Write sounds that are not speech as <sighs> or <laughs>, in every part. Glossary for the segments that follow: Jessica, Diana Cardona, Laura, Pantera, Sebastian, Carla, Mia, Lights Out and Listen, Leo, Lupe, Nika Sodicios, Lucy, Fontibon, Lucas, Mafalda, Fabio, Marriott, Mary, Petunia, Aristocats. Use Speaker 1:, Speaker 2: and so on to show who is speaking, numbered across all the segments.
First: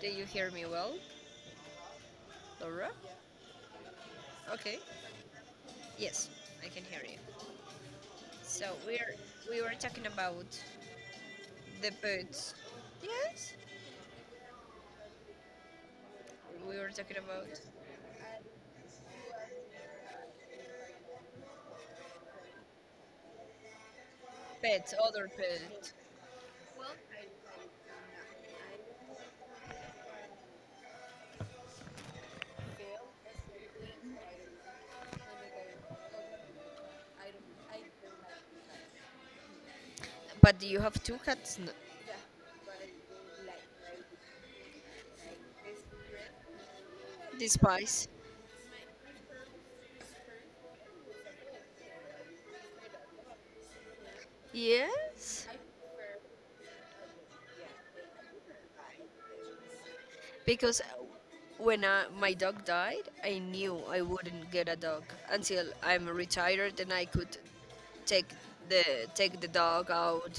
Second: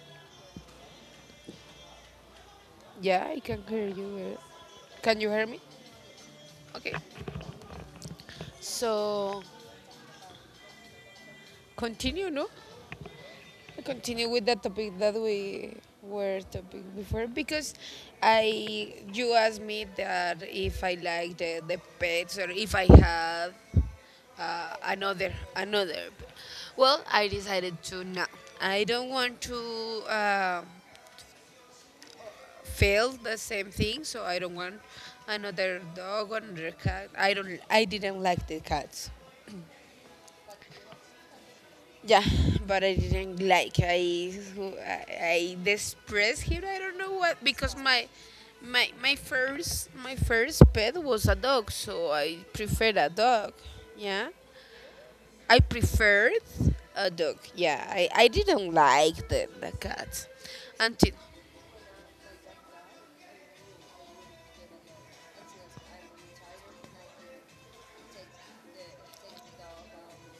Speaker 1: Do you hear me well, Laura?
Speaker 2: Yeah, I can hear you.
Speaker 1: Okay.
Speaker 2: Can you hear me?
Speaker 1: Yes, I can
Speaker 2: Okay.
Speaker 1: hear you. So we're
Speaker 2: So
Speaker 1: we were talking about the
Speaker 2: continue, no?
Speaker 1: pets. Yes.
Speaker 2: Continue with the topic that we were
Speaker 1: We
Speaker 2: talking
Speaker 1: were talking
Speaker 2: before
Speaker 1: about
Speaker 2: because I you asked me that if I like the pets or if I have
Speaker 1: pets, other
Speaker 2: another
Speaker 1: pets.
Speaker 2: another. p- Well, I decided to no. I don't want to uh, fail the same thing, so I don't want another dog or another cat. I don't. I didn't like the cats.
Speaker 1: But do you have two cats, no?
Speaker 2: Yeah, but I didn't like. I distressed him. I don't know what because
Speaker 1: Despise.
Speaker 2: my first pet was a dog, so I preferred a dog. Yeah,
Speaker 1: Yes.
Speaker 2: I preferred a dog. Yeah, I didn't like the cat
Speaker 1: Because
Speaker 2: until.
Speaker 1: when I, my dog died, I knew I wouldn't get a dog until I'm retired and I could take the take the dog out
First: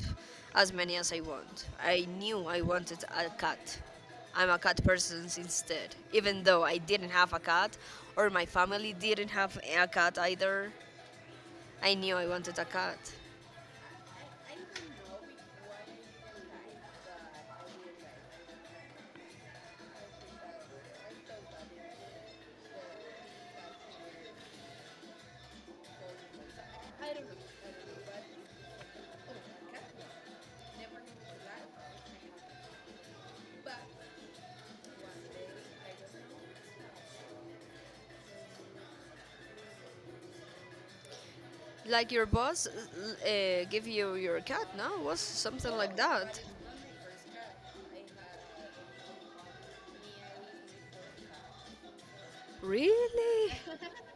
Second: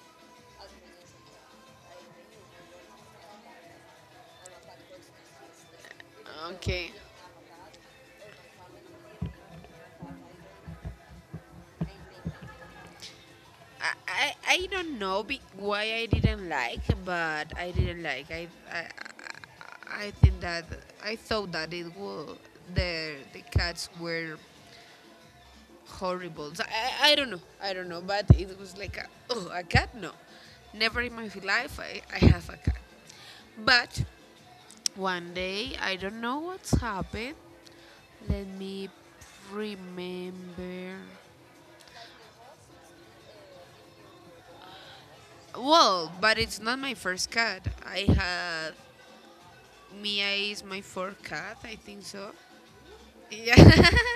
Speaker 1: as many as I want. I knew I wanted a cat. I'm a cat person instead, even though I
Speaker 2: Okay.
Speaker 1: didn't have a cat, or my family didn't have a cat either. I knew I wanted a cat.
Speaker 2: I don't know why I didn't like, but I didn't like. I think that I thought that it was the cats were horrible. So I don't know, but it was like, a, oh, a cat no, never in my life I have a cat. But one day I don't know what's happened. Let me remember.
Speaker 1: Like your boss give you your cat, no? Was something like
Speaker 2: Well, but
Speaker 1: that?
Speaker 2: it's not my first cat. I had. Mia is my fourth cat, I think so.
Speaker 1: Really?
Speaker 2: Yeah. <laughs>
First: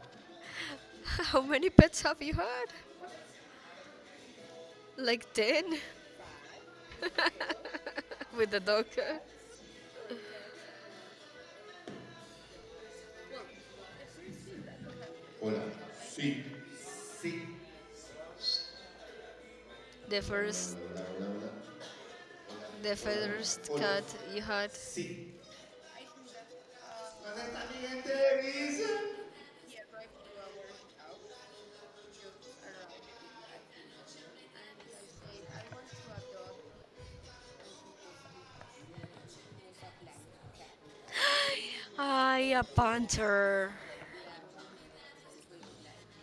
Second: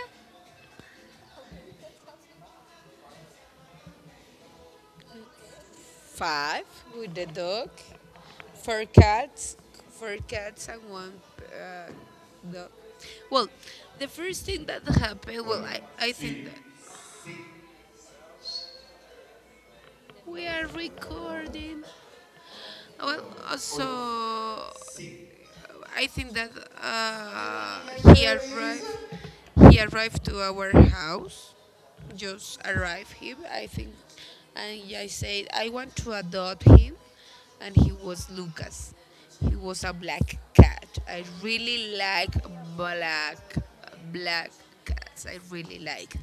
Speaker 1: <laughs> How many pets have you had? Like ten
Speaker 2: Five, with the dog.
Speaker 1: <laughs> with the
Speaker 2: Four
Speaker 1: dog.
Speaker 2: cats. Four cats and one uh, dog. Well, the first thing that happened,
Speaker 1: Hola.
Speaker 2: well, I
Speaker 1: Sí.
Speaker 2: think that
Speaker 1: Sí. The
Speaker 2: we are
Speaker 1: first.
Speaker 2: recording.
Speaker 1: The
Speaker 2: Well,
Speaker 1: first cut you
Speaker 2: so
Speaker 1: had.
Speaker 2: I think that he arrived. He arrived to our house. Just arrived him, I think, and I said I want to adopt him, and he was Lucas. He was a black cat. I really like
Speaker 1: I a
Speaker 2: black
Speaker 1: panther.
Speaker 2: black cats. I really liked.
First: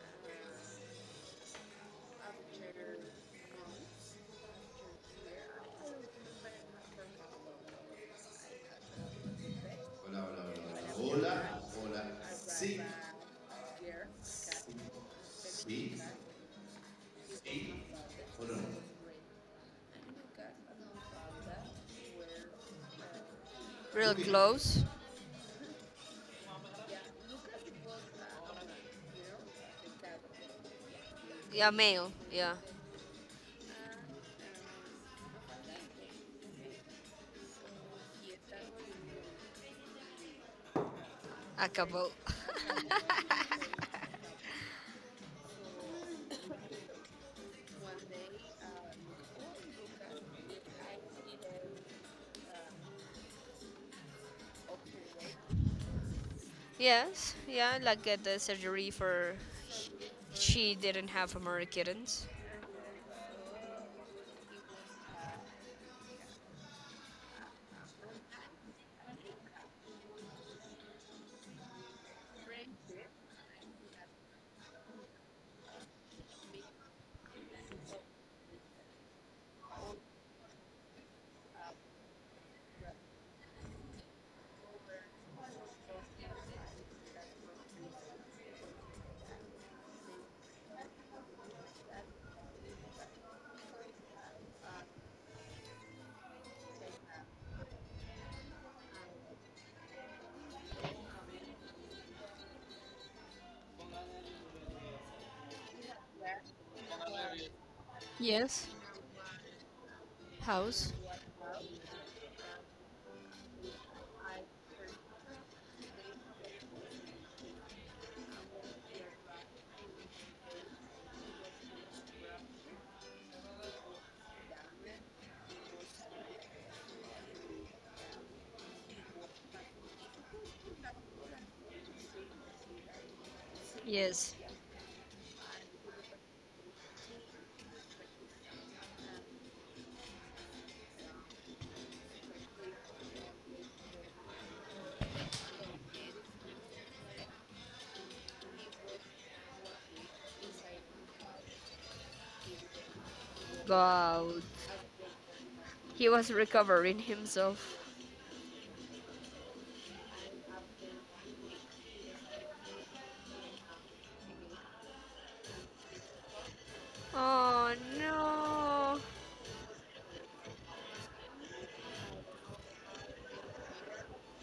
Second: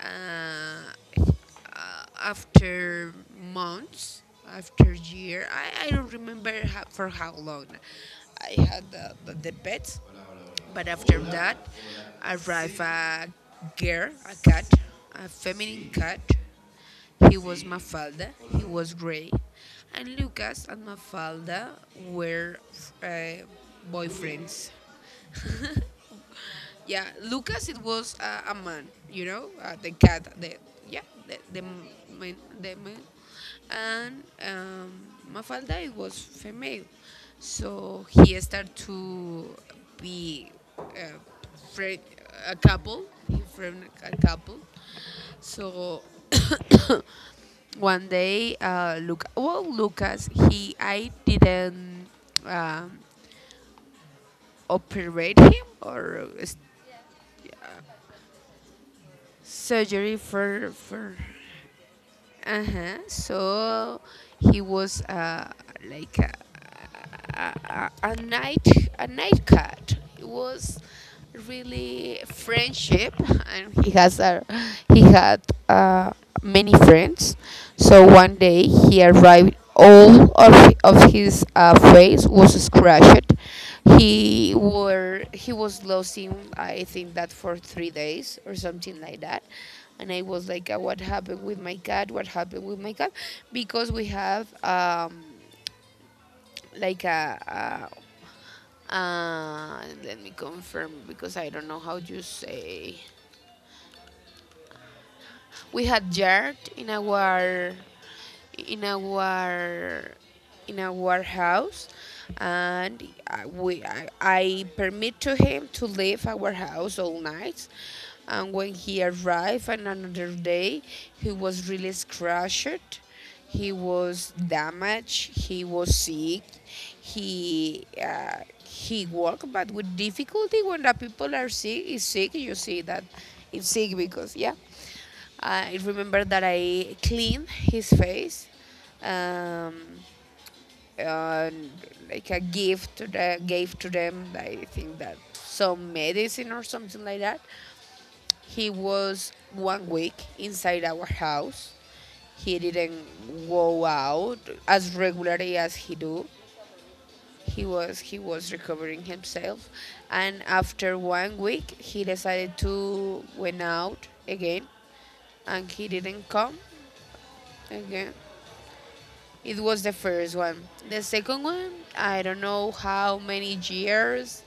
Speaker 2: Uh, after months, after year. I don't remember how, for how long I had the pets, but after that arrived
Speaker 1: Sí.
Speaker 2: a girl, a cat, a feminine
Speaker 1: Sí.
Speaker 2: cat. He was
Speaker 1: Sí.
Speaker 2: Mafalda, he
Speaker 1: No?
Speaker 2: was gray, and Lucas and Mafalda were uh,
Speaker 1: Real
Speaker 2: boyfriends.
Speaker 1: close.
Speaker 2: Yeah, Lucas, it was a man, the cat, the, yeah, the
Speaker 1: Yeah, male.
Speaker 2: man,
Speaker 1: Yeah,
Speaker 2: the man, and Mafalda, it was female, so he started to be uh,
Speaker 1: a
Speaker 2: friend,
Speaker 1: couple.
Speaker 2: a couple, he friend a couple, so <coughs> one day, well, Lucas, he I didn't um, operate him or
Speaker 1: Yes, yeah, like at the surgery for
Speaker 2: surgery for
Speaker 1: she didn't
Speaker 2: for
Speaker 1: have more kittens.
Speaker 2: uh-huh. So he was like a, a, a night a night cat. It was really friendship, and he has a he had uh many friends. So one day he arrived, all of his face was scratched. He was losing, I think, that for 3 days or something like that. And I was like, what happened with my cat? What happened with my cat? Because we have like let me confirm because I don't know how you say. We had yard in our,
Speaker 1: Yes.
Speaker 2: in our in a
Speaker 1: House.
Speaker 2: warehouse, and we, I permit to him to leave our house all night. And when he arrived on another day, he was really scratched. He was damaged. He was sick. He walked, but with difficulty. When the people are sick, is sick. You see that it's sick
Speaker 1: Yes.
Speaker 2: because. Yeah. I remember that I cleaned his face. Um, uh, like a gift to the, gave to them. I think that some medicine or something like that. He was one week inside our house. He didn't go
Speaker 1: But
Speaker 2: out as regularly as he
Speaker 1: he
Speaker 2: do.
Speaker 1: was recovering
Speaker 2: He
Speaker 1: himself.
Speaker 2: was he was recovering himself, and after one week he decided to went out again, and he didn't come
Speaker 1: Oh
Speaker 2: again.
Speaker 1: no.
Speaker 2: It was the first one. The second one, I don't know how many years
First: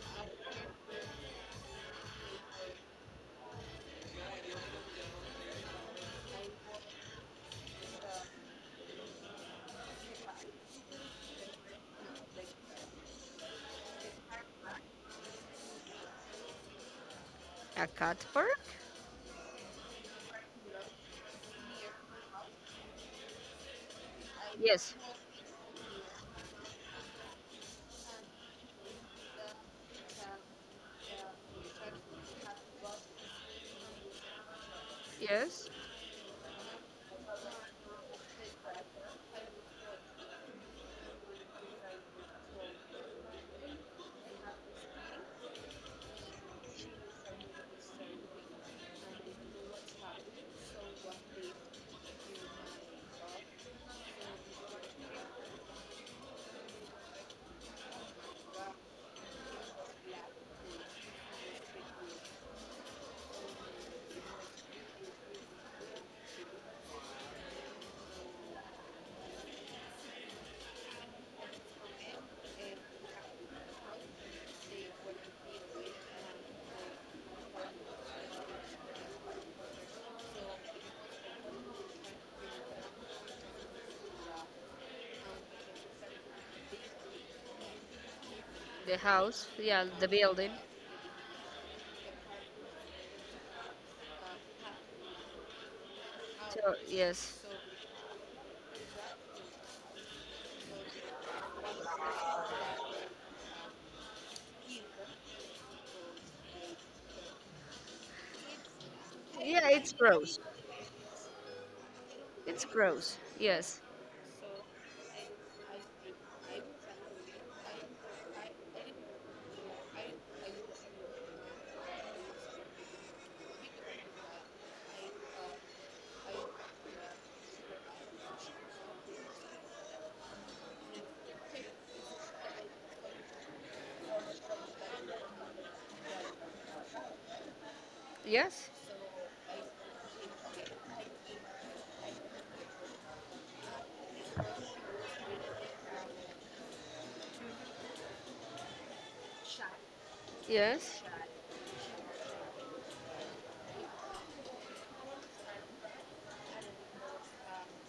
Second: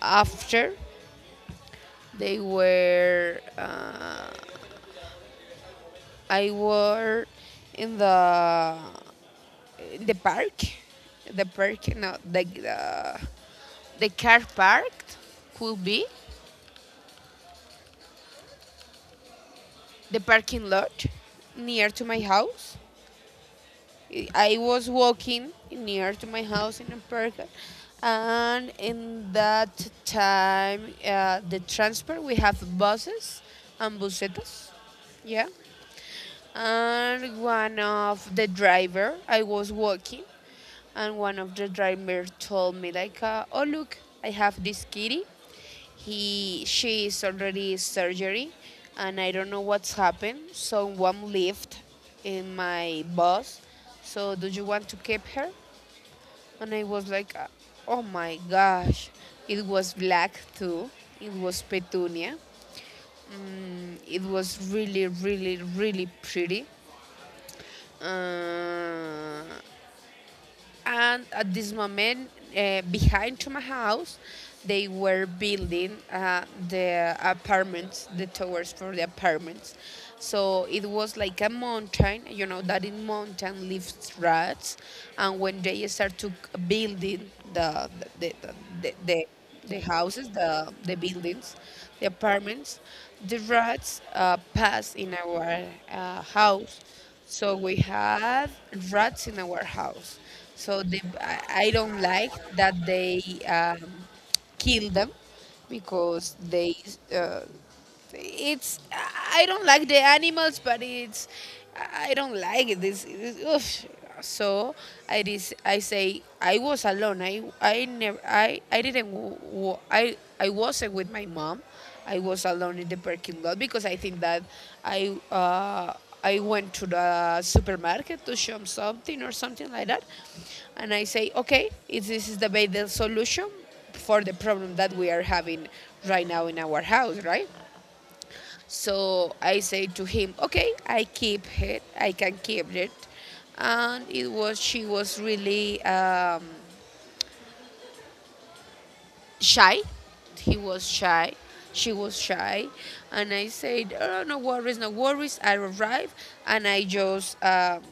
Speaker 2: after they were. I were in the in the park, the park, no, the car park, could be
Speaker 1: A cat park?
Speaker 2: the parking lot near to my house. I was
Speaker 1: Yes,
Speaker 2: walking near to my house in a park, and in that time, the transport, we have buses and busetas, yeah.
Speaker 1: yes.
Speaker 2: And one of the driver, I was walking, and one of the driver told me like, "Oh look, I have this kitty." He she is already surgery, and I don't know what's happened. Someone left in my bus. So do you want to keep her? And I was like, oh my gosh, it was black too. It was Petunia. Mm, it was really, really, really pretty. Uh, and at this moment behind to my house they were building the apartments, the towers for the apartments, so it was like a mountain. You know that in mountain lives rats, and when they start to building the the, the,
Speaker 1: The
Speaker 2: the
Speaker 1: house,
Speaker 2: the
Speaker 1: yeah, the
Speaker 2: houses,
Speaker 1: building.
Speaker 2: the buildings, the apartments, the rats pass in our
Speaker 1: So,
Speaker 2: house.
Speaker 1: yes.
Speaker 2: So we had rats in our house. So they, I don't like that they um, kill them because they, uh, it's, I don't
Speaker 1: Yeah,
Speaker 2: like
Speaker 1: it's
Speaker 2: the
Speaker 1: gross.
Speaker 2: animals, but it's, I don't
Speaker 1: It's
Speaker 2: like it. This,
Speaker 1: gross.
Speaker 2: this
Speaker 1: Yes.
Speaker 2: oof. So I say I was alone. I never I I didn't w- w- I wasn't with my mom. I was alone in the parking lot because I think that I uh, I went to the supermarket to shop something or something like that, and I say, okay, if this is the best solution for the problem that we are having right now in our house, right?
Speaker 1: Yes.
Speaker 2: So I say to him, okay, I keep it, I can keep it, and it was, she was really. Shy. He was
Speaker 1: Yes.
Speaker 2: shy. She was shy. And I said, oh, no worries, no worries. I arrived and I just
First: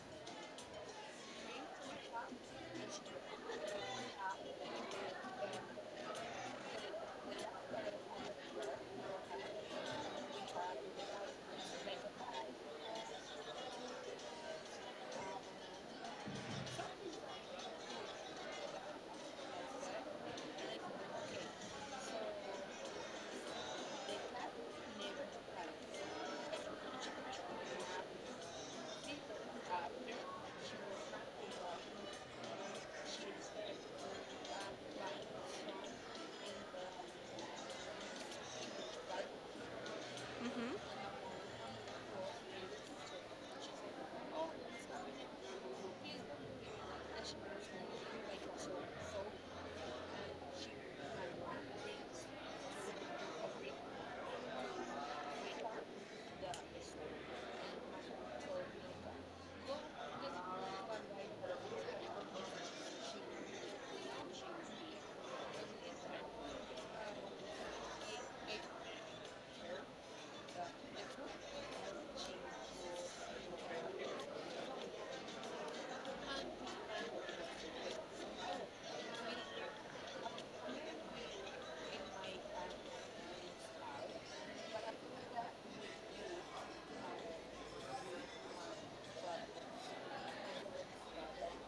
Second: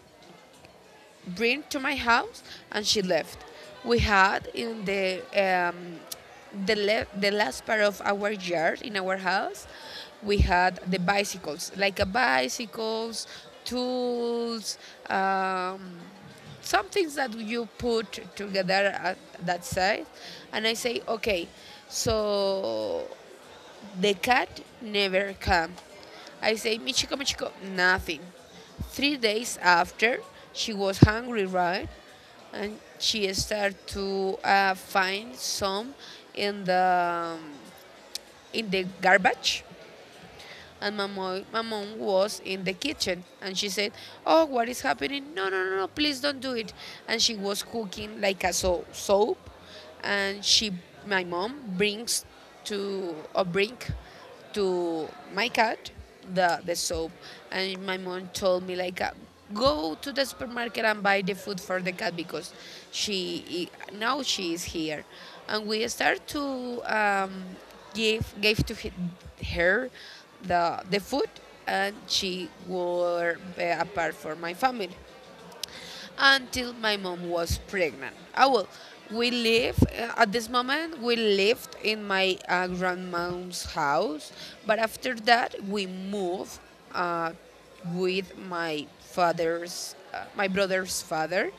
Speaker 2: bring to my house, and she left. We had in the last part of our yard in our house. We had the bicycles, like a bicycles, tools, um, some things that you put together at that side, and I say, okay, so the cat never came. I say, Michiko, Michiko, nothing. 3 days after, she was hungry, right? And she started to find some in the um, in the garbage, and
Speaker 1: Mm-hmm.
Speaker 2: my mom was in the kitchen and she said, "Oh, what is happening? No, no, no, no, please don't do it." And she was cooking like a soap. And she, my mom bring to my cat the soap. And my mom told me like, go to the supermarket and buy the food for the cat because she, now she is here. And we start to give gave to her the food, and she were apart from my family until my mom was pregnant. Ah, well, we live, at this moment we lived in my grandmom's house, but after that we moved uh, with my brother's father,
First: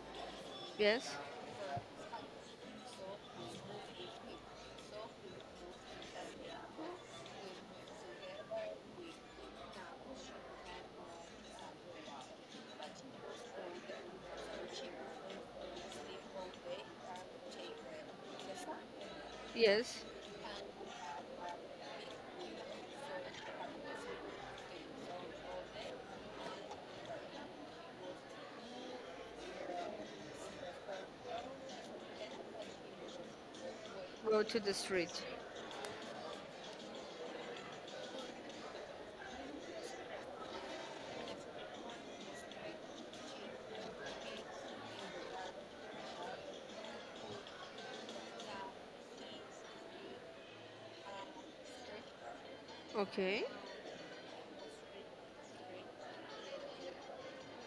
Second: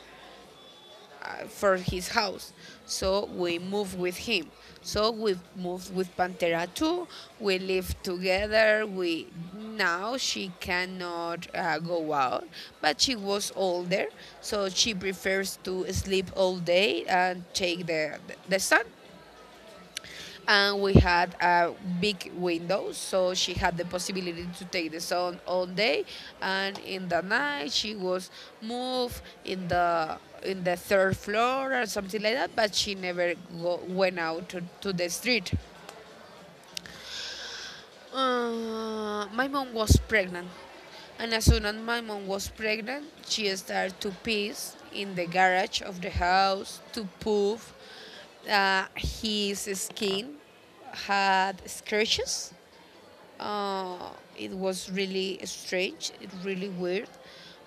Speaker 1: Yes.
Speaker 2: for his house. So we moved with him. So we moved with Pantera too. We live together. We, now she cannot go out, but she was older, so she prefers to sleep all day and take the sun.
Speaker 1: Yes.
Speaker 2: And we had a big window, so she had the possibility to take the sun all day, and in the night she was moved in the third floor or something like that, but she never went
Speaker 1: Go
Speaker 2: out
Speaker 1: to
Speaker 2: to,
Speaker 1: the
Speaker 2: to the
Speaker 1: street.
Speaker 2: street. My mom was pregnant, and as soon as my mom was pregnant she started to piss in the garage of the house to poof. His skin had scratches.
Speaker 1: Okay.
Speaker 2: Uh, it was really strange, it really weird.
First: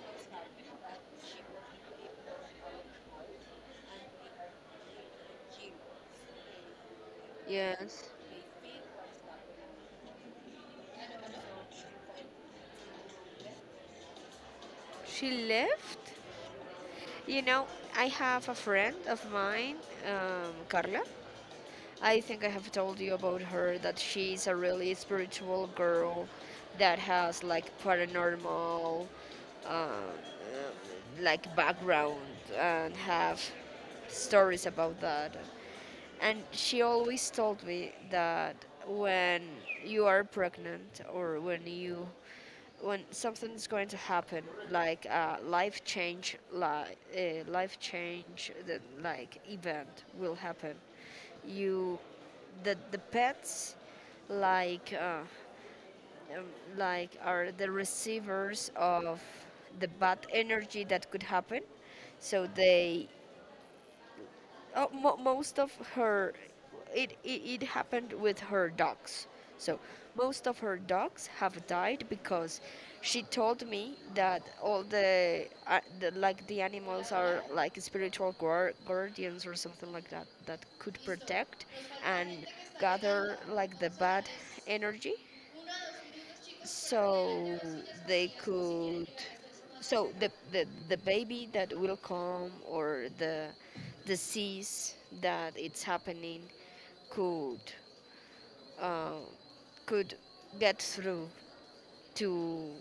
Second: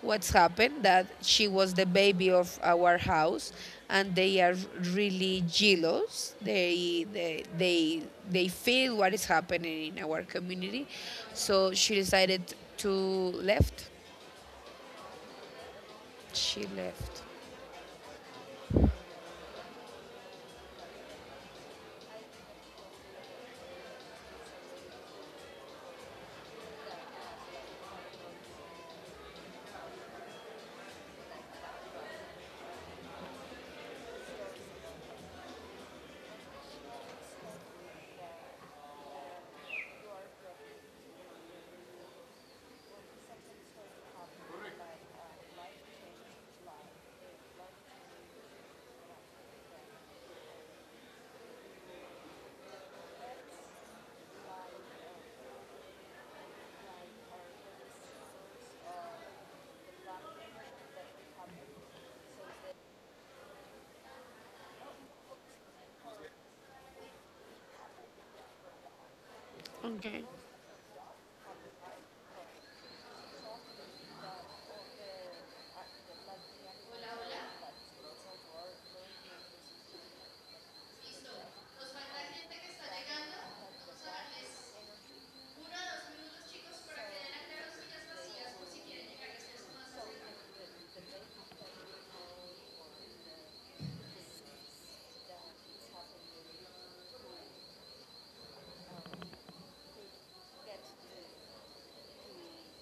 Speaker 2: What's happened that she was the baby of our house, and they are really jealous. They they they
Speaker 1: Yes.
Speaker 2: they feel what is happening in our community, so she decided to left.
Speaker 1: She left?
Speaker 2: She left.
Speaker 1: You know, I have a friend of mine, Carla. I think I have told you about her that she's a really spiritual girl that has like paranormal, um, like background and have stories about that. And she always told me that when you are pregnant or when you, when something's going to happen, like a life change, like a life change, the, like event will happen, you, the pets, like uh, um, like are the receivers of the bad energy that could happen. So they, mo- most of her it happened with her dogs, so
Speaker 2: Okay.
Speaker 1: most of her dogs have died because she told me that all the like the animals are like spiritual guar- guardians or something like that that could protect and gather like the bad energy so they could, so the, the baby that will come or the disease that it's happening could, uh, could get through to,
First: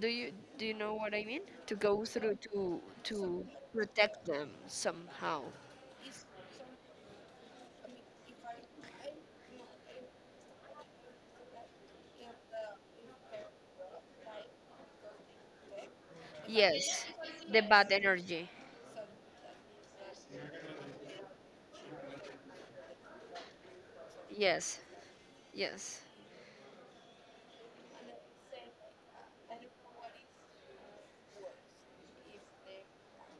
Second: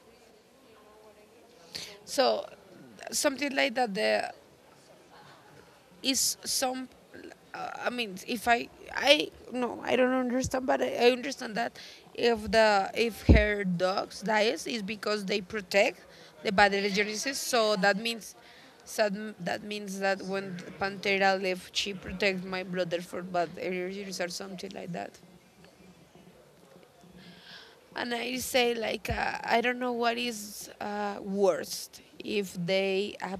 Speaker 1: do you, do you know what I mean to go through
Speaker 2: So
Speaker 1: to
Speaker 2: something like that.
Speaker 1: protect
Speaker 2: The
Speaker 1: them somehow.
Speaker 2: is some, I mean, if I, no, I don't understand, but I understand that if the if her dogs dies is because they protect the
Speaker 1: Yes,
Speaker 2: badogenesis,
Speaker 1: the
Speaker 2: so
Speaker 1: bad
Speaker 2: that means,
Speaker 1: energy.
Speaker 2: so that when Pantera left, she protects my brother for bad allergies or something
Speaker 1: Yes.
Speaker 2: like that.
Speaker 1: Yes.
Speaker 2: And I say like, I don't know what is worst if they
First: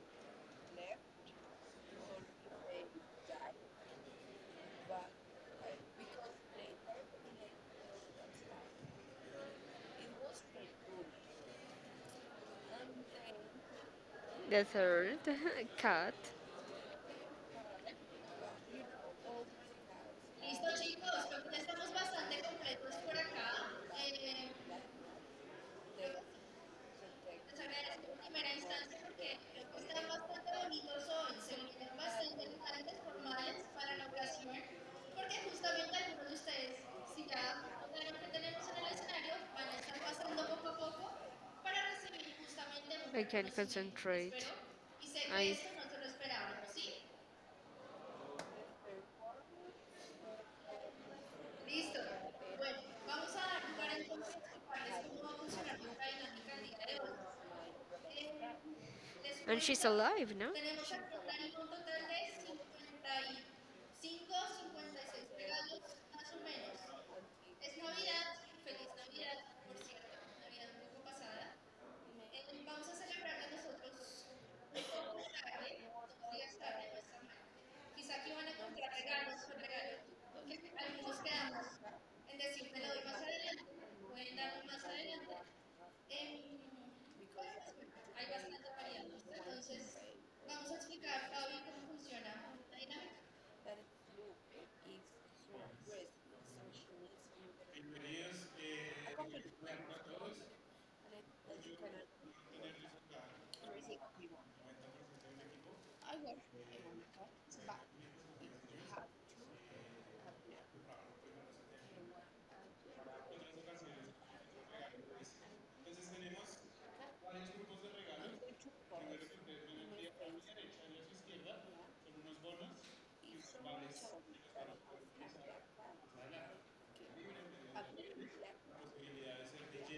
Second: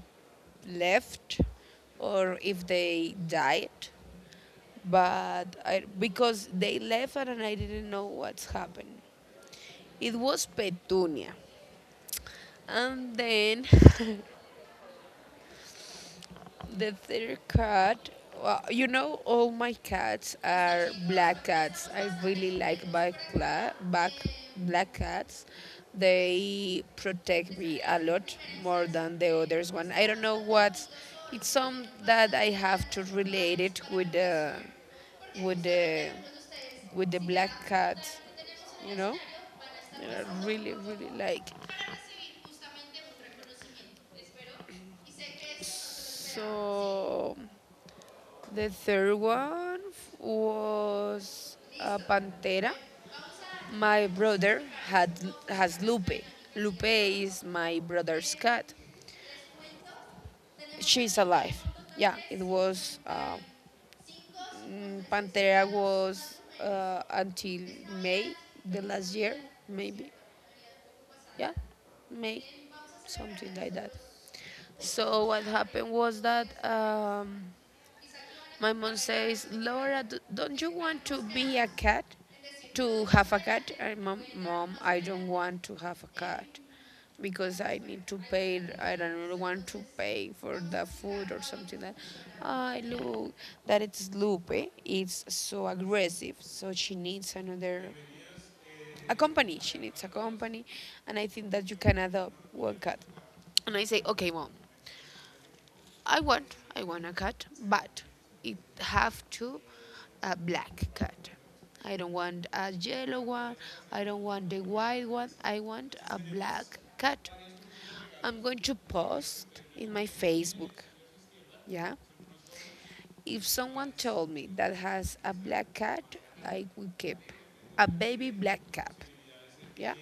Speaker 2: left or if they died, but because they left and I didn't know what's happened. It was Petunia. And then <laughs>
Speaker 1: The third <laughs> cat.
Speaker 2: The third cat, well, you know, all my cats
Speaker 1: Listo
Speaker 2: are
Speaker 1: chicos, creo
Speaker 2: black
Speaker 1: que ya
Speaker 2: cats.
Speaker 1: estamos
Speaker 2: I
Speaker 1: bastante
Speaker 2: really like
Speaker 1: completos
Speaker 2: black,
Speaker 1: por acá.
Speaker 2: cla- black,
Speaker 1: Eh,
Speaker 2: black cats. They protect
Speaker 1: les
Speaker 2: me a
Speaker 1: agradezco en
Speaker 2: lot
Speaker 1: primera
Speaker 2: more
Speaker 1: instancia.
Speaker 2: than the
Speaker 1: Creo
Speaker 2: others one. I
Speaker 1: están
Speaker 2: don't know
Speaker 1: bastante
Speaker 2: what.
Speaker 1: bonitos hoy,
Speaker 2: It's
Speaker 1: se
Speaker 2: some
Speaker 1: vienen
Speaker 2: that I have
Speaker 1: bastantes
Speaker 2: to
Speaker 1: formales
Speaker 2: relate it
Speaker 1: para la ocasión, porque
Speaker 2: with
Speaker 1: justamente
Speaker 2: the,
Speaker 1: algunos de ustedes,
Speaker 2: with the
Speaker 1: si ya
Speaker 2: black cat.
Speaker 1: lo que tenemos en el
Speaker 2: You know,
Speaker 1: escenario, van a estar pasando
Speaker 2: I
Speaker 1: poco
Speaker 2: really,
Speaker 1: a poco
Speaker 2: really like.
Speaker 1: para recibir justamente un I can concentrate. Espero. Y sé que ahí. Esto no se lo esperábamos.
Speaker 2: So. The third one was a
Speaker 1: Listo.
Speaker 2: Pantera.
Speaker 1: Bueno, vamos a jugar
Speaker 2: My
Speaker 1: en
Speaker 2: brother had
Speaker 1: cómo va a funcionar
Speaker 2: has
Speaker 1: nuestra
Speaker 2: Lupe. Lupe
Speaker 1: dinámica.
Speaker 2: is my brother's cat.
Speaker 1: And she's alive, no?
Speaker 2: She's alive. Yeah, it was, Pantera was until May the last year, maybe. Yeah, May,
Speaker 1: Eh,
Speaker 2: something like that. So what happened was that.
Speaker 1: no
Speaker 2: My mom says, "Laura, don't you want to be a cat? To have a cat?" And mom, I don't want to have a cat
Speaker 1: hay
Speaker 2: because I need to pay.
Speaker 1: bastantes
Speaker 2: I don't
Speaker 1: variables,
Speaker 2: really want to
Speaker 1: entonces
Speaker 2: pay for
Speaker 1: vamos a
Speaker 2: the food
Speaker 1: explicar,
Speaker 2: or
Speaker 1: Fabi,
Speaker 2: something
Speaker 1: cómo
Speaker 2: like.
Speaker 1: funciona Junta
Speaker 2: I
Speaker 1: Dinámica.
Speaker 2: look that it's Lupe. It's so aggressive. So she needs another a company. She needs a company, and I think that you can adopt one cat. And I say, okay, mom, I want a cat, but it have to a black cat. I don't want a yellow one. I don't want the white one. I want a black cat. I'm going to post in my Facebook. Yeah. If someone told me that has a black cat, I will keep a baby black cat. Yeah.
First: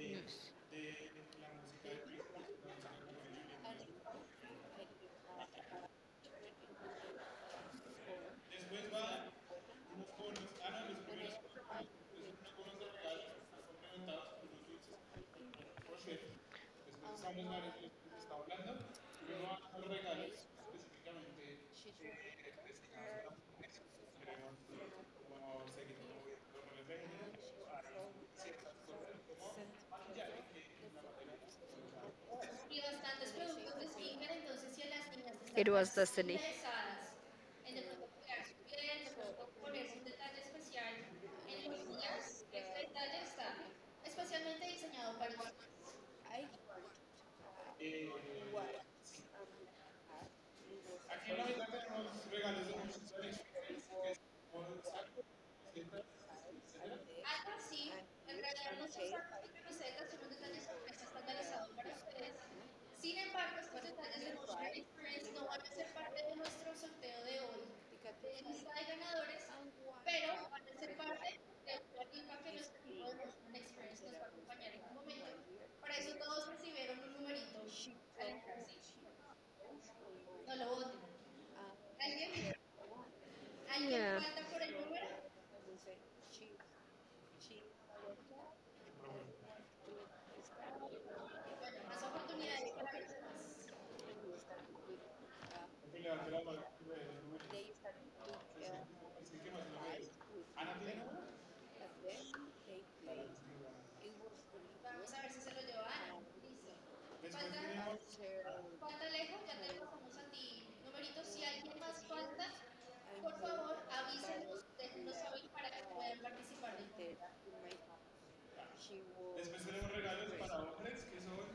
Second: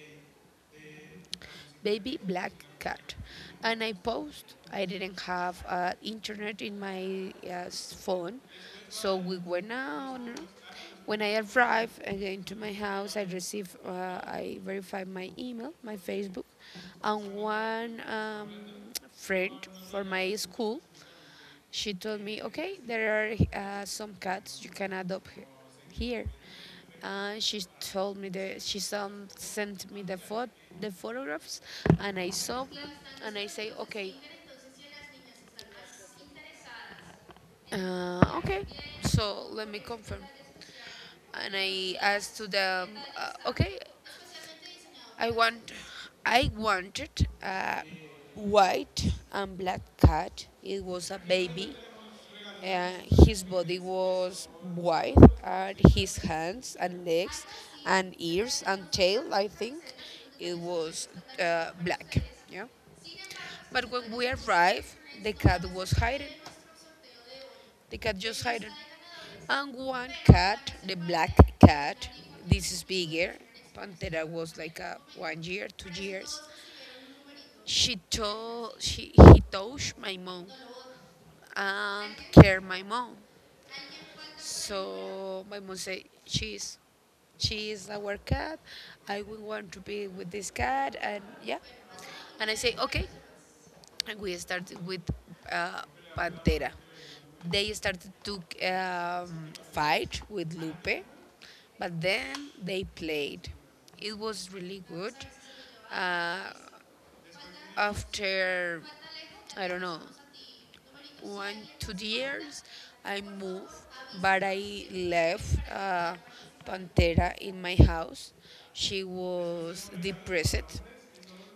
Speaker 2: Baby black cat. And I post. I didn't have internet in my phone, so we went out. When I arrived again to my house, I received, I verified my email, my Facebook, and one friend for my school she told me, okay, there are some cats you can adopt here. And she told me the she some, sent me the phot the photographs, and I saw, and I say, okay,
Speaker 1: Si, it was destiny. Interesadas
Speaker 2: okay,
Speaker 1: que le
Speaker 2: so
Speaker 1: tocó
Speaker 2: let me
Speaker 1: poner un
Speaker 2: confirm.
Speaker 1: detalle especial
Speaker 2: And
Speaker 1: en los
Speaker 2: I asked to
Speaker 1: días. Este
Speaker 2: them,
Speaker 1: detalle está
Speaker 2: okay,
Speaker 1: especialmente diseñado
Speaker 2: I
Speaker 1: para nosotros.
Speaker 2: want, I wanted a white and black cat. It was a baby. Uh, his body was white, and his hands and legs
Speaker 1: Algo así,
Speaker 2: and
Speaker 1: en
Speaker 2: ears
Speaker 1: realidad
Speaker 2: and
Speaker 1: nuestros
Speaker 2: tail,
Speaker 1: zapatos
Speaker 2: I
Speaker 1: y
Speaker 2: think,
Speaker 1: camisetas son un
Speaker 2: it
Speaker 1: detalle sorpresa
Speaker 2: was
Speaker 1: estandarizado para
Speaker 2: black.
Speaker 1: ustedes.
Speaker 2: Yeah.
Speaker 1: Sin embargo, estos
Speaker 2: But when
Speaker 1: detalles
Speaker 2: we
Speaker 1: de los
Speaker 2: arrived, the
Speaker 1: Friends no van
Speaker 2: cat
Speaker 1: a ser
Speaker 2: was
Speaker 1: parte
Speaker 2: hiding.
Speaker 1: de nuestro sorteo de hoy,
Speaker 2: The cat just
Speaker 1: de
Speaker 2: hiding.
Speaker 1: lista de ganadores,
Speaker 2: And one
Speaker 1: pero van
Speaker 2: cat,
Speaker 1: a
Speaker 2: the
Speaker 1: ser
Speaker 2: black
Speaker 1: parte de la
Speaker 2: cat,
Speaker 1: rifa que los
Speaker 2: this is bigger.
Speaker 1: en Experience nos
Speaker 2: Pantera was
Speaker 1: acompañará
Speaker 2: like
Speaker 1: en un
Speaker 2: a
Speaker 1: momento.
Speaker 2: 1 year, two
Speaker 1: Para eso
Speaker 2: years.
Speaker 1: todos recibieron un numerito
Speaker 2: She
Speaker 1: al entrar,
Speaker 2: told
Speaker 1: ¿sí?
Speaker 2: she he touched my mom
Speaker 1: No lo voten.
Speaker 2: and
Speaker 1: ¿Alguien,
Speaker 2: cared my mom.
Speaker 1: alguien ya falta por el número?
Speaker 2: So my mom
Speaker 1: Entonces,
Speaker 2: said,
Speaker 1: sí, sí.
Speaker 2: she is our cat. I will want to be with this cat, and yeah.
Speaker 1: Más
Speaker 2: And I
Speaker 1: oportunidades
Speaker 2: say,
Speaker 1: para
Speaker 2: okay.
Speaker 1: personas.
Speaker 2: And we started with uh, Pantera. They started to fight with Lupe, but then they played. It was really
Speaker 1: Vamos
Speaker 2: good.
Speaker 1: a ver si se lo lleva Ana.
Speaker 2: Uh,
Speaker 1: Listo. Falta,
Speaker 2: After,
Speaker 1: falta lejos, ya
Speaker 2: I
Speaker 1: te lo
Speaker 2: don't know,
Speaker 1: pasamos a ti. Numerito, si
Speaker 2: one
Speaker 1: alguien
Speaker 2: two
Speaker 1: más falta,
Speaker 2: years I
Speaker 1: por
Speaker 2: moved,
Speaker 1: favor
Speaker 2: but
Speaker 1: avísenos de-,
Speaker 2: I left
Speaker 1: para que puedan participar del
Speaker 2: Pantera in my house. She
Speaker 1: concurso.
Speaker 2: was depressed,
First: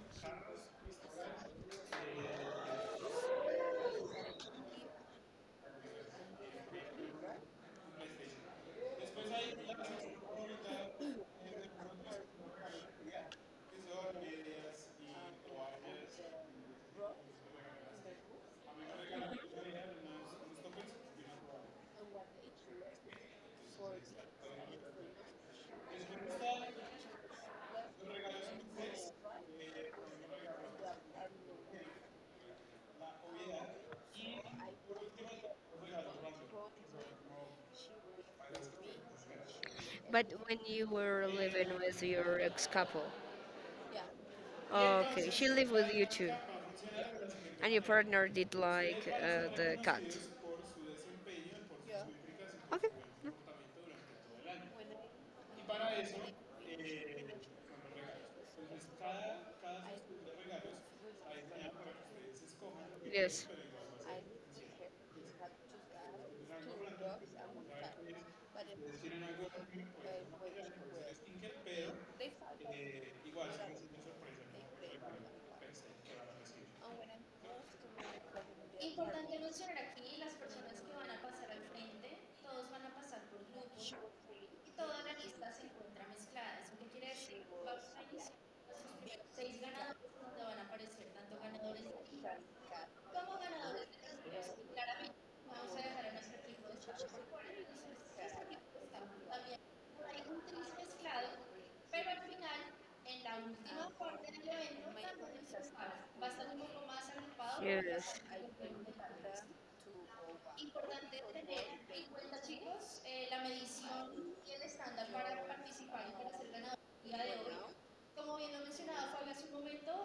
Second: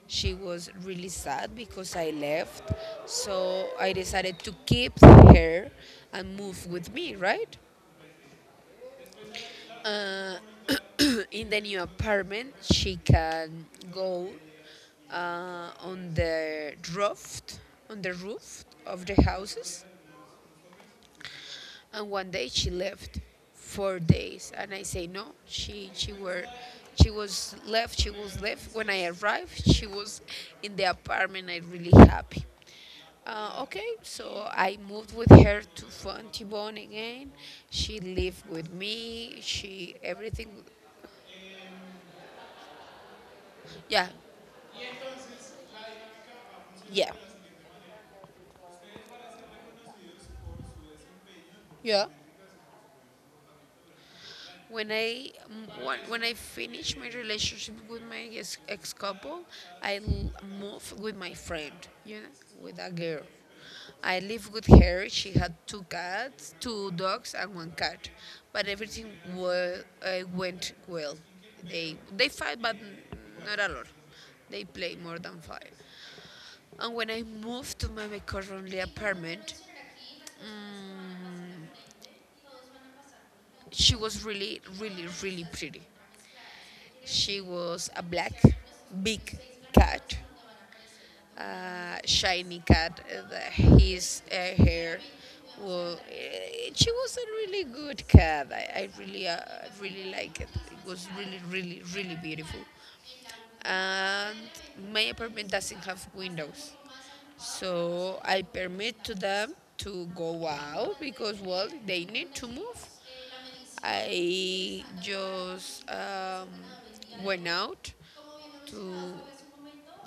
Speaker 2: she was really sad because I left, so I decided to keep her and move with me right. uh, <clears throat> in the new apartment she can go on the roof, on the roof of the houses. And one day she left 4 days, and I say no. She were she was left. She was left. When I arrived, she was in the apartment. I really happy. Okay, so I moved with her to Fontibon again. She lived with me. She
Speaker 1: But
Speaker 2: everything.
Speaker 1: when you were living with your ex couple, yeah.
Speaker 2: Yeah,
Speaker 1: Oh, okay, she lived with you too,
Speaker 2: yeah,
Speaker 1: and your partner did like the cat. Yeah.
Speaker 2: yeah.
Speaker 1: Okay. No,
Speaker 2: When I when I finished my relationship with my ex, ex couple, I l- moved with my friend, you know, with a girl.
Speaker 1: yes.
Speaker 2: I lived with her. She had two cats, two dogs, and one cat. But everything went well. They fight, but not a lot. They play more than five. And when I moved to my current
Speaker 1: Importante no
Speaker 2: apartment,
Speaker 1: mencionar aquí las personas que van a pasar al
Speaker 2: mm,
Speaker 1: frente, todos van a pasar por
Speaker 2: she
Speaker 1: grupos
Speaker 2: was really,
Speaker 1: y toda
Speaker 2: really,
Speaker 1: la
Speaker 2: really
Speaker 1: lista se
Speaker 2: pretty.
Speaker 1: encuentra mezclada. ¿Eso qué quiere
Speaker 2: She
Speaker 1: decir? Vamos
Speaker 2: was a
Speaker 1: a iniciar
Speaker 2: black,
Speaker 1: los primeros
Speaker 2: big
Speaker 1: seis ganadores
Speaker 2: cat,
Speaker 1: donde van a aparecer tanto ganadores
Speaker 2: a
Speaker 1: de liga
Speaker 2: shiny cat.
Speaker 1: como ganadores de
Speaker 2: His
Speaker 1: campeonatos.
Speaker 2: hair,
Speaker 1: Claramente vamos a
Speaker 2: well,
Speaker 1: dejar a nuestro equipo de
Speaker 2: she
Speaker 1: chicos
Speaker 2: was
Speaker 1: por
Speaker 2: a
Speaker 1: fuera,
Speaker 2: really
Speaker 1: entonces
Speaker 2: good
Speaker 1: nuestro
Speaker 2: cat. I,
Speaker 1: equipo
Speaker 2: I
Speaker 1: está
Speaker 2: really,
Speaker 1: también,
Speaker 2: really
Speaker 1: hay
Speaker 2: like
Speaker 1: un
Speaker 2: it.
Speaker 1: tris
Speaker 2: It was
Speaker 1: mezclado,
Speaker 2: really, really,
Speaker 1: pero
Speaker 2: really
Speaker 1: al final,
Speaker 2: beautiful.
Speaker 1: en la última parte
Speaker 2: And
Speaker 1: del evento,
Speaker 2: my
Speaker 1: también
Speaker 2: apartment
Speaker 1: es
Speaker 2: doesn't have
Speaker 1: va a estar un
Speaker 2: windows,
Speaker 1: poco más agrupado. Qué
Speaker 2: so I permit to them to go out
Speaker 1: importante
Speaker 2: because
Speaker 1: tener
Speaker 2: well, they
Speaker 1: en
Speaker 2: need
Speaker 1: cuenta,
Speaker 2: to move.
Speaker 1: chicos, eh, la medición
Speaker 2: I
Speaker 1: estándar para
Speaker 2: just
Speaker 1: participar y para ser ganador el día de
Speaker 2: went
Speaker 1: hoy.
Speaker 2: out
Speaker 1: Como bien lo
Speaker 2: to
Speaker 1: mencionaba Fabio hace un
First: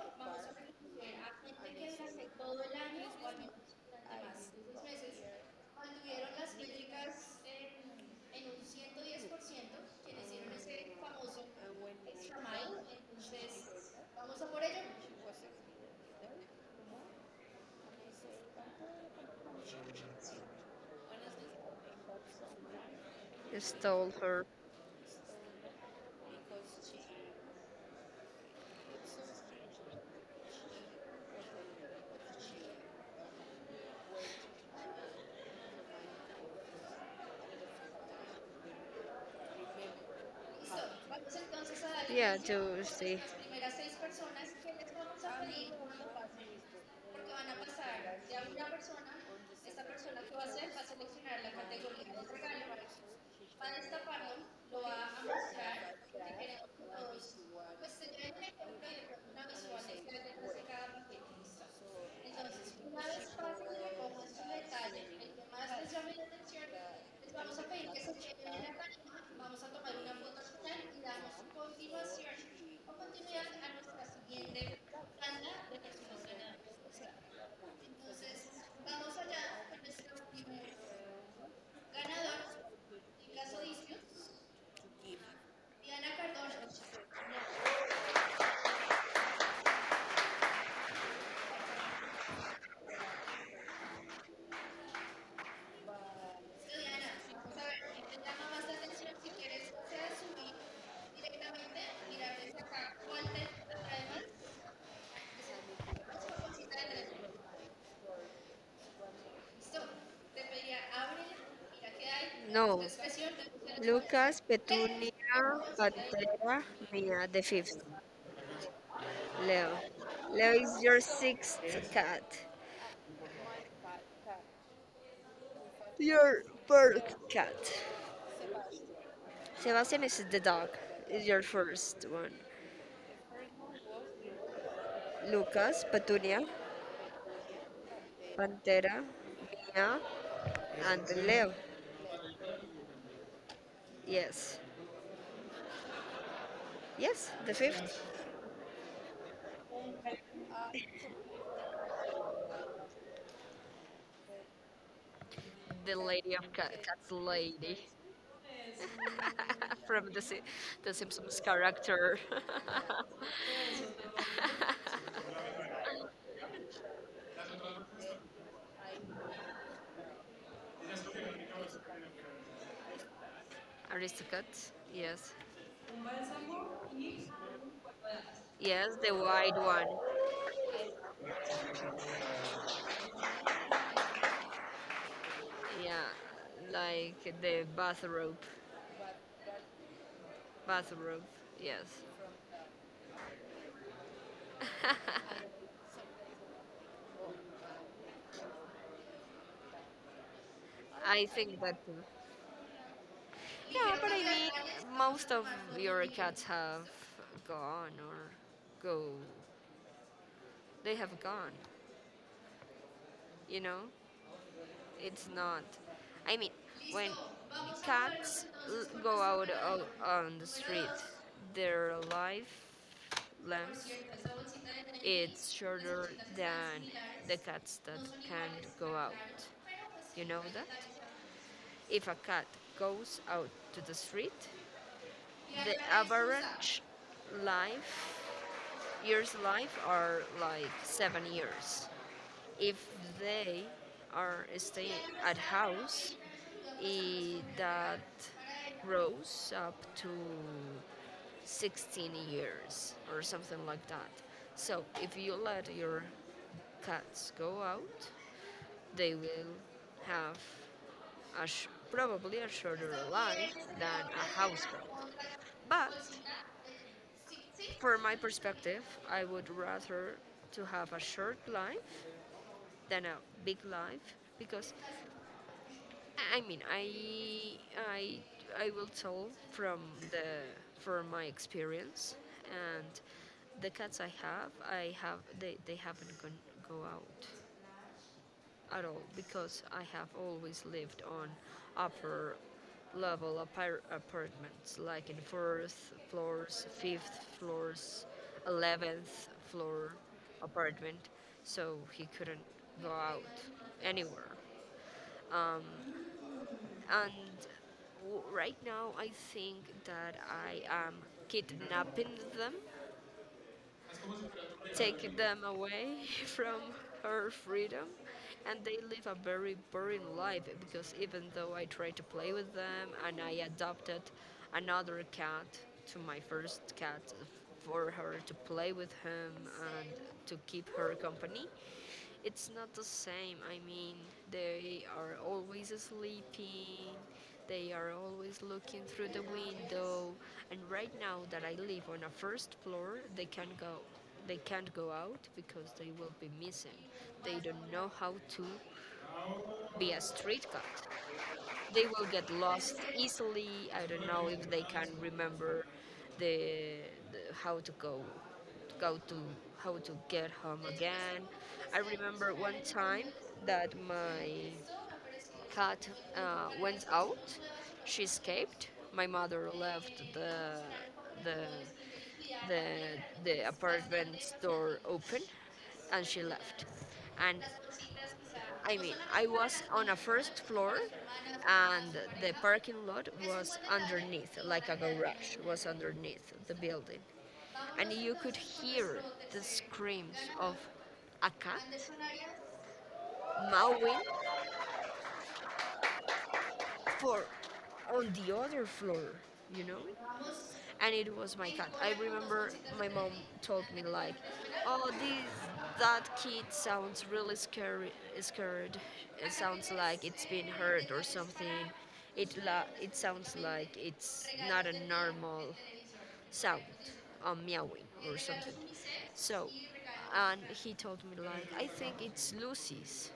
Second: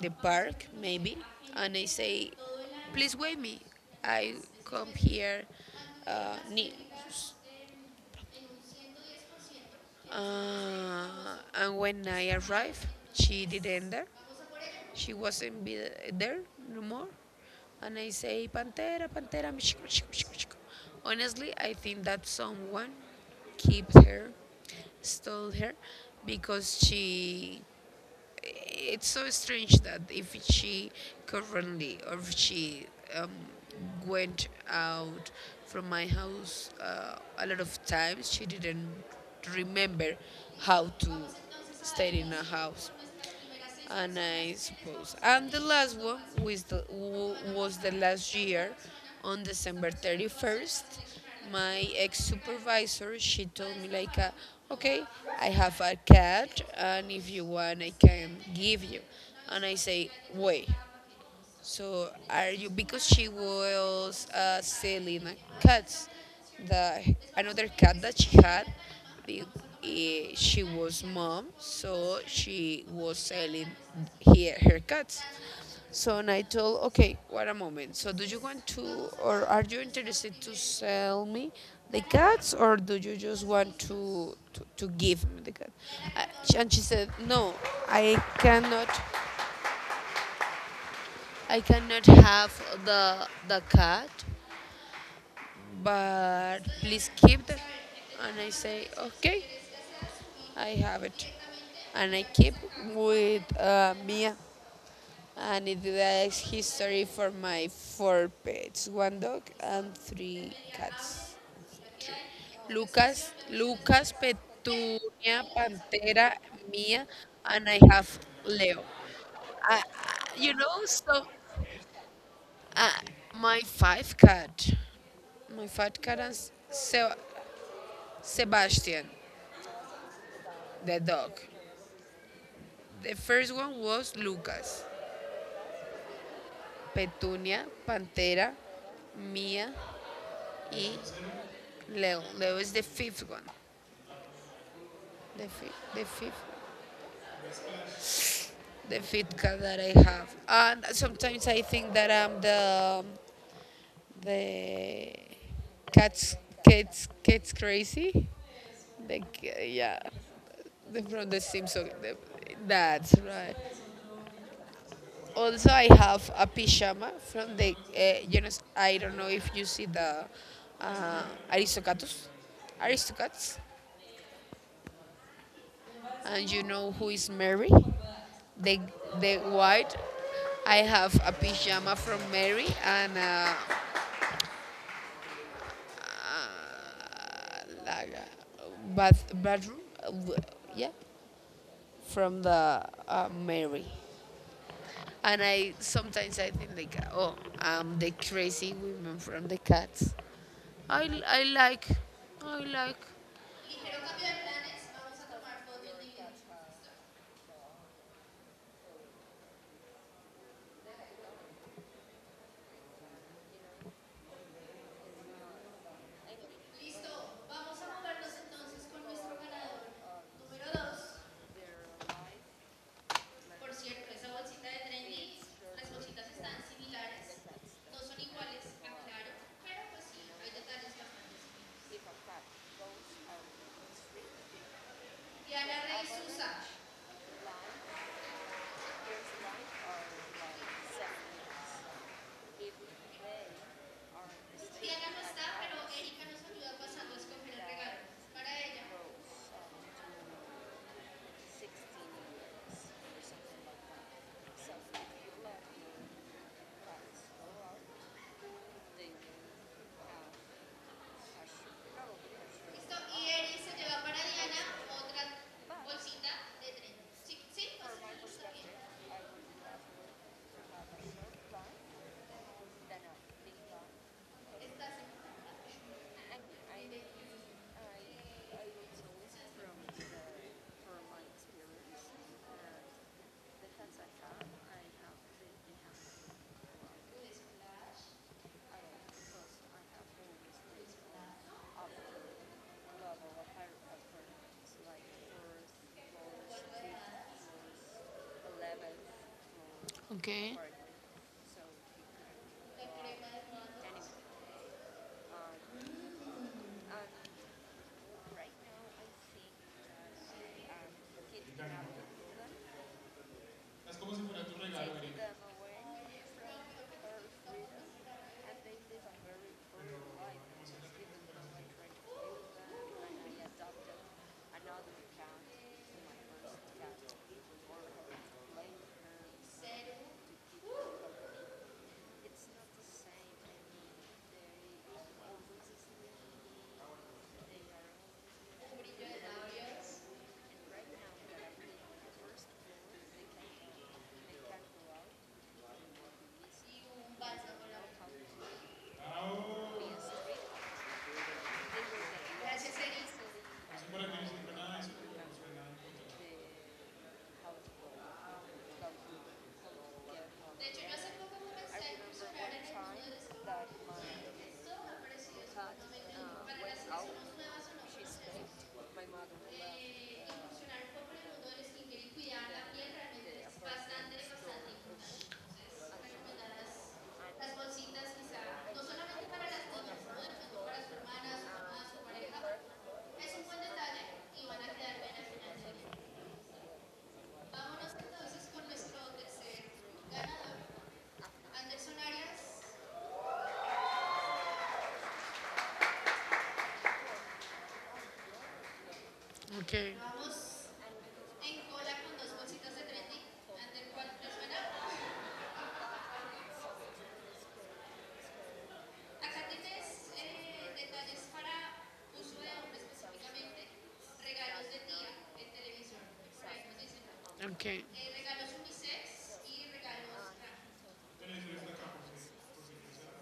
Speaker 2: the
Speaker 1: vamos a
Speaker 2: park,
Speaker 1: reconocer
Speaker 2: maybe,
Speaker 1: a gente
Speaker 2: and I
Speaker 1: que durante
Speaker 2: say,
Speaker 1: todo el año,
Speaker 2: please
Speaker 1: o
Speaker 2: wait
Speaker 1: al menos
Speaker 2: me.
Speaker 1: durante
Speaker 2: I
Speaker 1: más de seis
Speaker 2: come
Speaker 1: meses,
Speaker 2: here
Speaker 1: mantuvieron las
Speaker 2: new.
Speaker 1: métricas en, en un 110%, quienes hicieron ese
Speaker 2: Uh,
Speaker 1: famoso
Speaker 2: and when I
Speaker 1: Shamail,
Speaker 2: arrived, she didn't
Speaker 1: entonces
Speaker 2: there.
Speaker 1: vamos a por ello.
Speaker 2: She wasn't be there no more. And I say, Pantera, Pantera. Honestly, I think that someone kept
Speaker 1: Stole
Speaker 2: her,
Speaker 1: her.
Speaker 2: stole her, because she it's so strange that if she currently or if she um, went out from my house a lot of times, she didn't remember
Speaker 1: Listo,
Speaker 2: how to
Speaker 1: vamos entonces a darle,
Speaker 2: stay in
Speaker 1: yeah,
Speaker 2: a
Speaker 1: inicio
Speaker 2: house
Speaker 1: a las primeras seis
Speaker 2: and
Speaker 1: personas
Speaker 2: I
Speaker 1: que les
Speaker 2: suppose.
Speaker 1: vamos a
Speaker 2: And the
Speaker 1: pedir
Speaker 2: last
Speaker 1: cuando
Speaker 2: one
Speaker 1: pasen esto. Porque van a
Speaker 2: was the
Speaker 1: pasar
Speaker 2: last
Speaker 1: ya una
Speaker 2: year
Speaker 1: persona,
Speaker 2: on
Speaker 1: esta
Speaker 2: December
Speaker 1: persona que va a hacer va
Speaker 2: 31st.
Speaker 1: a seleccionar la
Speaker 2: My
Speaker 1: categoría
Speaker 2: ex
Speaker 1: del regalo.
Speaker 2: supervisor, she
Speaker 1: Va a
Speaker 2: told me like,
Speaker 1: destaparlo, lo va
Speaker 2: okay,
Speaker 1: a
Speaker 2: I
Speaker 1: mostrar,
Speaker 2: have a
Speaker 1: que
Speaker 2: cat,
Speaker 1: queremos que
Speaker 2: and
Speaker 1: todos,
Speaker 2: if you want, I
Speaker 1: pues se lleven
Speaker 2: can
Speaker 1: el ejemplo
Speaker 2: give
Speaker 1: de
Speaker 2: you.
Speaker 1: una
Speaker 2: And I
Speaker 1: visual
Speaker 2: say,
Speaker 1: de
Speaker 2: wait,
Speaker 1: cada paquete.
Speaker 2: so are you
Speaker 1: Entonces, una
Speaker 2: because
Speaker 1: vez
Speaker 2: she
Speaker 1: pasen y
Speaker 2: was
Speaker 1: recojan su detalle,
Speaker 2: selling
Speaker 1: el que más les
Speaker 2: cats,
Speaker 1: llame la atención,
Speaker 2: the
Speaker 1: les vamos a
Speaker 2: another
Speaker 1: pedir
Speaker 2: cat
Speaker 1: que se
Speaker 2: that she
Speaker 1: queden en
Speaker 2: had,
Speaker 1: la tarima,
Speaker 2: be-
Speaker 1: vamos a tomar una foto
Speaker 2: she
Speaker 1: final y
Speaker 2: was
Speaker 1: damos
Speaker 2: mom, so
Speaker 1: continuación
Speaker 2: she
Speaker 1: o
Speaker 2: was
Speaker 1: continuidad
Speaker 2: selling
Speaker 1: a nuestra
Speaker 2: here her
Speaker 1: siguiente
Speaker 2: cats.
Speaker 1: tanda de
Speaker 2: So
Speaker 1: personas
Speaker 2: and I told,
Speaker 1: ganadoras.
Speaker 2: okay, what a moment. So do you
Speaker 1: Entonces,
Speaker 2: want to,
Speaker 1: vamos
Speaker 2: or are
Speaker 1: allá con
Speaker 2: you
Speaker 1: nuestro
Speaker 2: interested to
Speaker 1: primer
Speaker 2: sell me the
Speaker 1: ganador,
Speaker 2: cats, or do you
Speaker 1: Nika
Speaker 2: just want
Speaker 1: Sodicios,
Speaker 2: to give me the cat?
Speaker 1: Diana
Speaker 2: Uh,
Speaker 1: Cardona.
Speaker 2: and she
Speaker 1: Listo,
Speaker 2: said, no, I cannot. I cannot have the cat, but please
Speaker 1: Diana,
Speaker 2: keep
Speaker 1: vamos
Speaker 2: them.
Speaker 1: a ver, ¿qué te
Speaker 2: And I
Speaker 1: llama más la
Speaker 2: say,
Speaker 1: atención? Si
Speaker 2: okay,
Speaker 1: quieres, o sea, subir
Speaker 2: I have it.
Speaker 1: directamente,
Speaker 2: And I
Speaker 1: mirar
Speaker 2: keep
Speaker 1: desde acá, cuál te
Speaker 2: with
Speaker 1: atrae más.
Speaker 2: Mia. And it is history for my four pets, one dog and three cats.
Speaker 1: No.
Speaker 2: Lucas,
Speaker 1: Lucas, Petunia,
Speaker 2: Petunia, Pantera,
Speaker 1: Pantera,
Speaker 2: Mia,
Speaker 1: Mia, the
Speaker 2: and
Speaker 1: fifth,
Speaker 2: I have Leo. I,
Speaker 1: Leo.
Speaker 2: I- you
Speaker 1: Leo is
Speaker 2: know,
Speaker 1: your
Speaker 2: so
Speaker 1: sixth cat,
Speaker 2: Uh, my five cat, my five cat and
Speaker 1: your
Speaker 2: Se-
Speaker 1: birth cat.
Speaker 2: Sebastian,
Speaker 1: Sebastian is the dog,
Speaker 2: the
Speaker 1: is
Speaker 2: dog.
Speaker 1: your first one.
Speaker 2: The first one was Lucas,
Speaker 1: Lucas, Petunia,
Speaker 2: Petunia, Pantera,
Speaker 1: Pantera,
Speaker 2: Mia,
Speaker 1: Mia,
Speaker 2: y
Speaker 1: and Leo.
Speaker 2: Leo. Leo is the fifth one.
Speaker 1: Yes,
Speaker 2: The fifth,
Speaker 1: yes, the fifth,
Speaker 2: the fifth cat that I have. And sometimes I think that I'm the the
Speaker 1: the lady
Speaker 2: cat's
Speaker 1: of cat,
Speaker 2: cat's
Speaker 1: cat's
Speaker 2: cat's
Speaker 1: lady.
Speaker 2: crazy. Like,
Speaker 1: <laughs>
Speaker 2: yeah,
Speaker 1: From the, Si-, the
Speaker 2: from the
Speaker 1: Simpsons
Speaker 2: Simpsons.
Speaker 1: character. <laughs>
Speaker 2: That's right. Also, I have a pyjama from the, you know, I don't know if you see the uh, Aristocatus, Aristocats,
Speaker 1: Aristocrat, yes.
Speaker 2: and you know who is Mary, the
Speaker 1: Yes, the
Speaker 2: the
Speaker 1: white one.
Speaker 2: white. I have a pyjama from Mary and
Speaker 1: Yeah, like the
Speaker 2: like
Speaker 1: bathrobe.
Speaker 2: a bathroom, yeah,
Speaker 1: Bathrobe, yes.
Speaker 2: from the Mary. And
Speaker 1: <laughs>
Speaker 2: I sometimes I think like, oh, I'm the crazy woman from the cats. I,
Speaker 1: I
Speaker 2: I
Speaker 1: think that
Speaker 2: like,
Speaker 1: too.
Speaker 2: I like.
Speaker 1: Yeah, but I mean, most of your cats have gone or go. They have gone, you know? It's not. I mean, when cats l- go out o- on the street, their life length is shorter than the cats that can not go out. You know that? If a cat goes out to the street, the average life years life are like 7 years. If they are staying at house, eh, that grows up to 16 years or something like that, so if you let your cats go out they will have a sh- probably a shorter life than a house cat, but for my perspective, I would rather to have a short life than a big life because I mean, I I will tell from the, from my experience, and the cats I have they haven't gone, go out at all because I have always lived on upper level apar- apartments like in fourth floors, fifth floors, 11th floor
Speaker 2: Okay,
Speaker 1: apartment, so he couldn't go out anywhere. Um, and w- right now I think that I am kidnapping them, taking them away <laughs> from her freedom, and they live a very boring life because even though I try to play with them and I adopted another cat to my first cat for her to play with him and to keep her company it's not the same. I mean, they are always sleeping. They are always looking through the window. And right now that I live on a first floor, they can not go. They can't go out because they will be missing. They don't know how to be a street cat, they will get lost easily. I don't know if they can remember the, the how to go, go to, how to get home again. I remember one time that my cat went out. She escaped. My mother left the the the apartment door open and she left, and I mean, I was on a first floor and the parking lot was underneath, like a garage was underneath the building. And you could hear the screams of a cat mowing for on the other floor, you know?
Speaker 2: okay.
Speaker 1: And it was my cat. I remember my mom told me like, "Oh, this that kid sounds really scary, scared. It sounds like it's been hurt or something. It la- it sounds like it's not a normal sound,
Speaker 2: Okay,
Speaker 1: meowing or something." So, and he told me like, I think it's Lucy's,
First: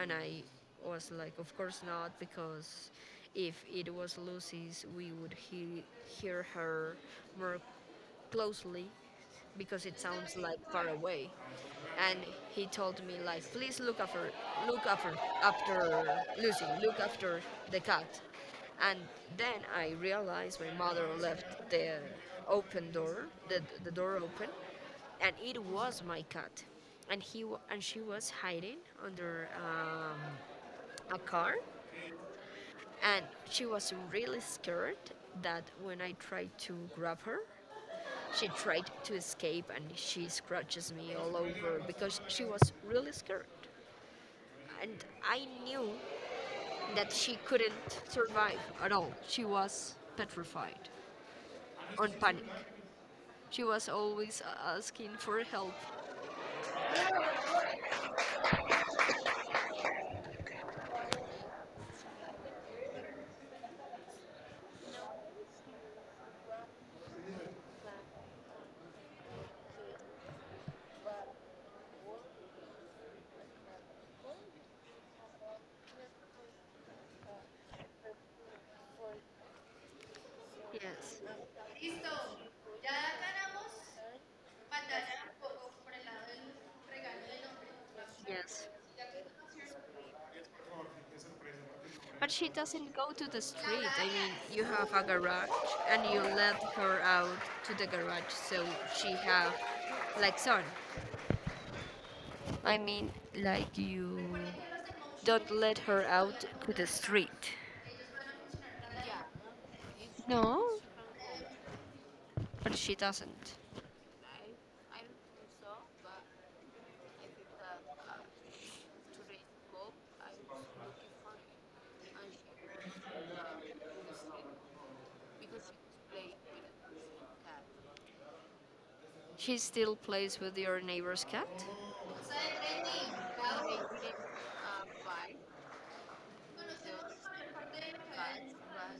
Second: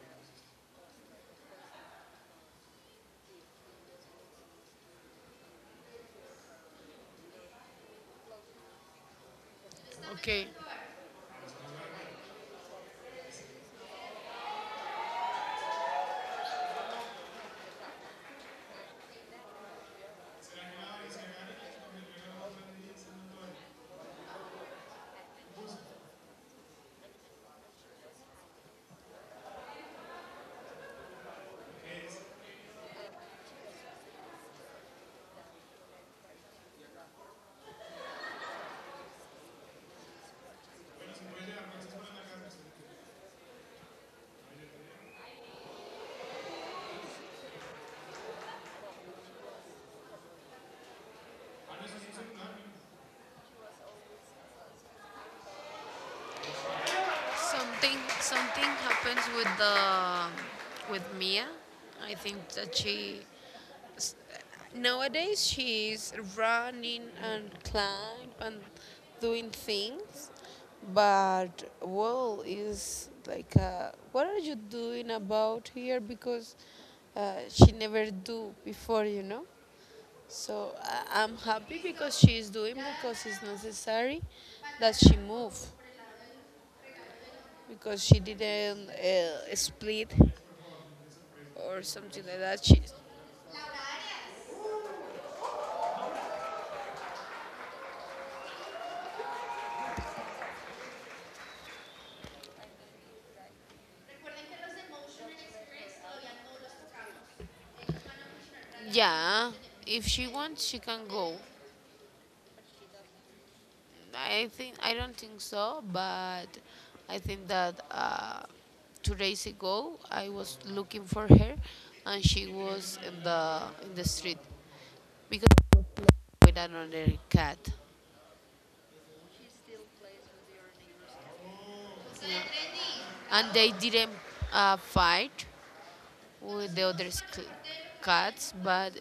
Speaker 1: and I was like, of course not, because if it was Lucy's, we would he- hear her more closely because it sounds
Speaker 2: okay.
Speaker 1: like far away, and he told me like please look after, look after, after Lucy, look after the cat. And then I realized my mother left the open door, the door open, and it was my cat. And he wa- and she was hiding under a car, and she was really scared that when I tried to grab her, she tried to escape and she scratches me all over because she was really scared, and I knew that she couldn't survive at all. She was petrified, on panic. She was always asking for help.
Speaker 2: Something happens with the with Mia. I think that s- nowadays she's running and climb and doing things, but well is like what are you doing about here because she never do before, you know, so
Speaker 1: Yes.
Speaker 2: I'm happy because she's doing because it's necessary that she move, because she
Speaker 1: Yes.
Speaker 2: didn't split or something
Speaker 1: But
Speaker 2: like
Speaker 1: she
Speaker 2: that she.
Speaker 1: doesn't go to the street. I mean, you have a garage and you let her out to the garage, so she have like sun. I mean, like you, don't let her out to the street.
Speaker 2: Yeah, if she wants
Speaker 1: No,
Speaker 2: she can go.
Speaker 1: but she doesn't.
Speaker 2: I think I don't think so, but I think that 2 days ago I was looking for her, and she was in the street because with another cat,
Speaker 1: She still plays with your neighbor's cat?
Speaker 2: yeah. And they didn't fight with the other cats, but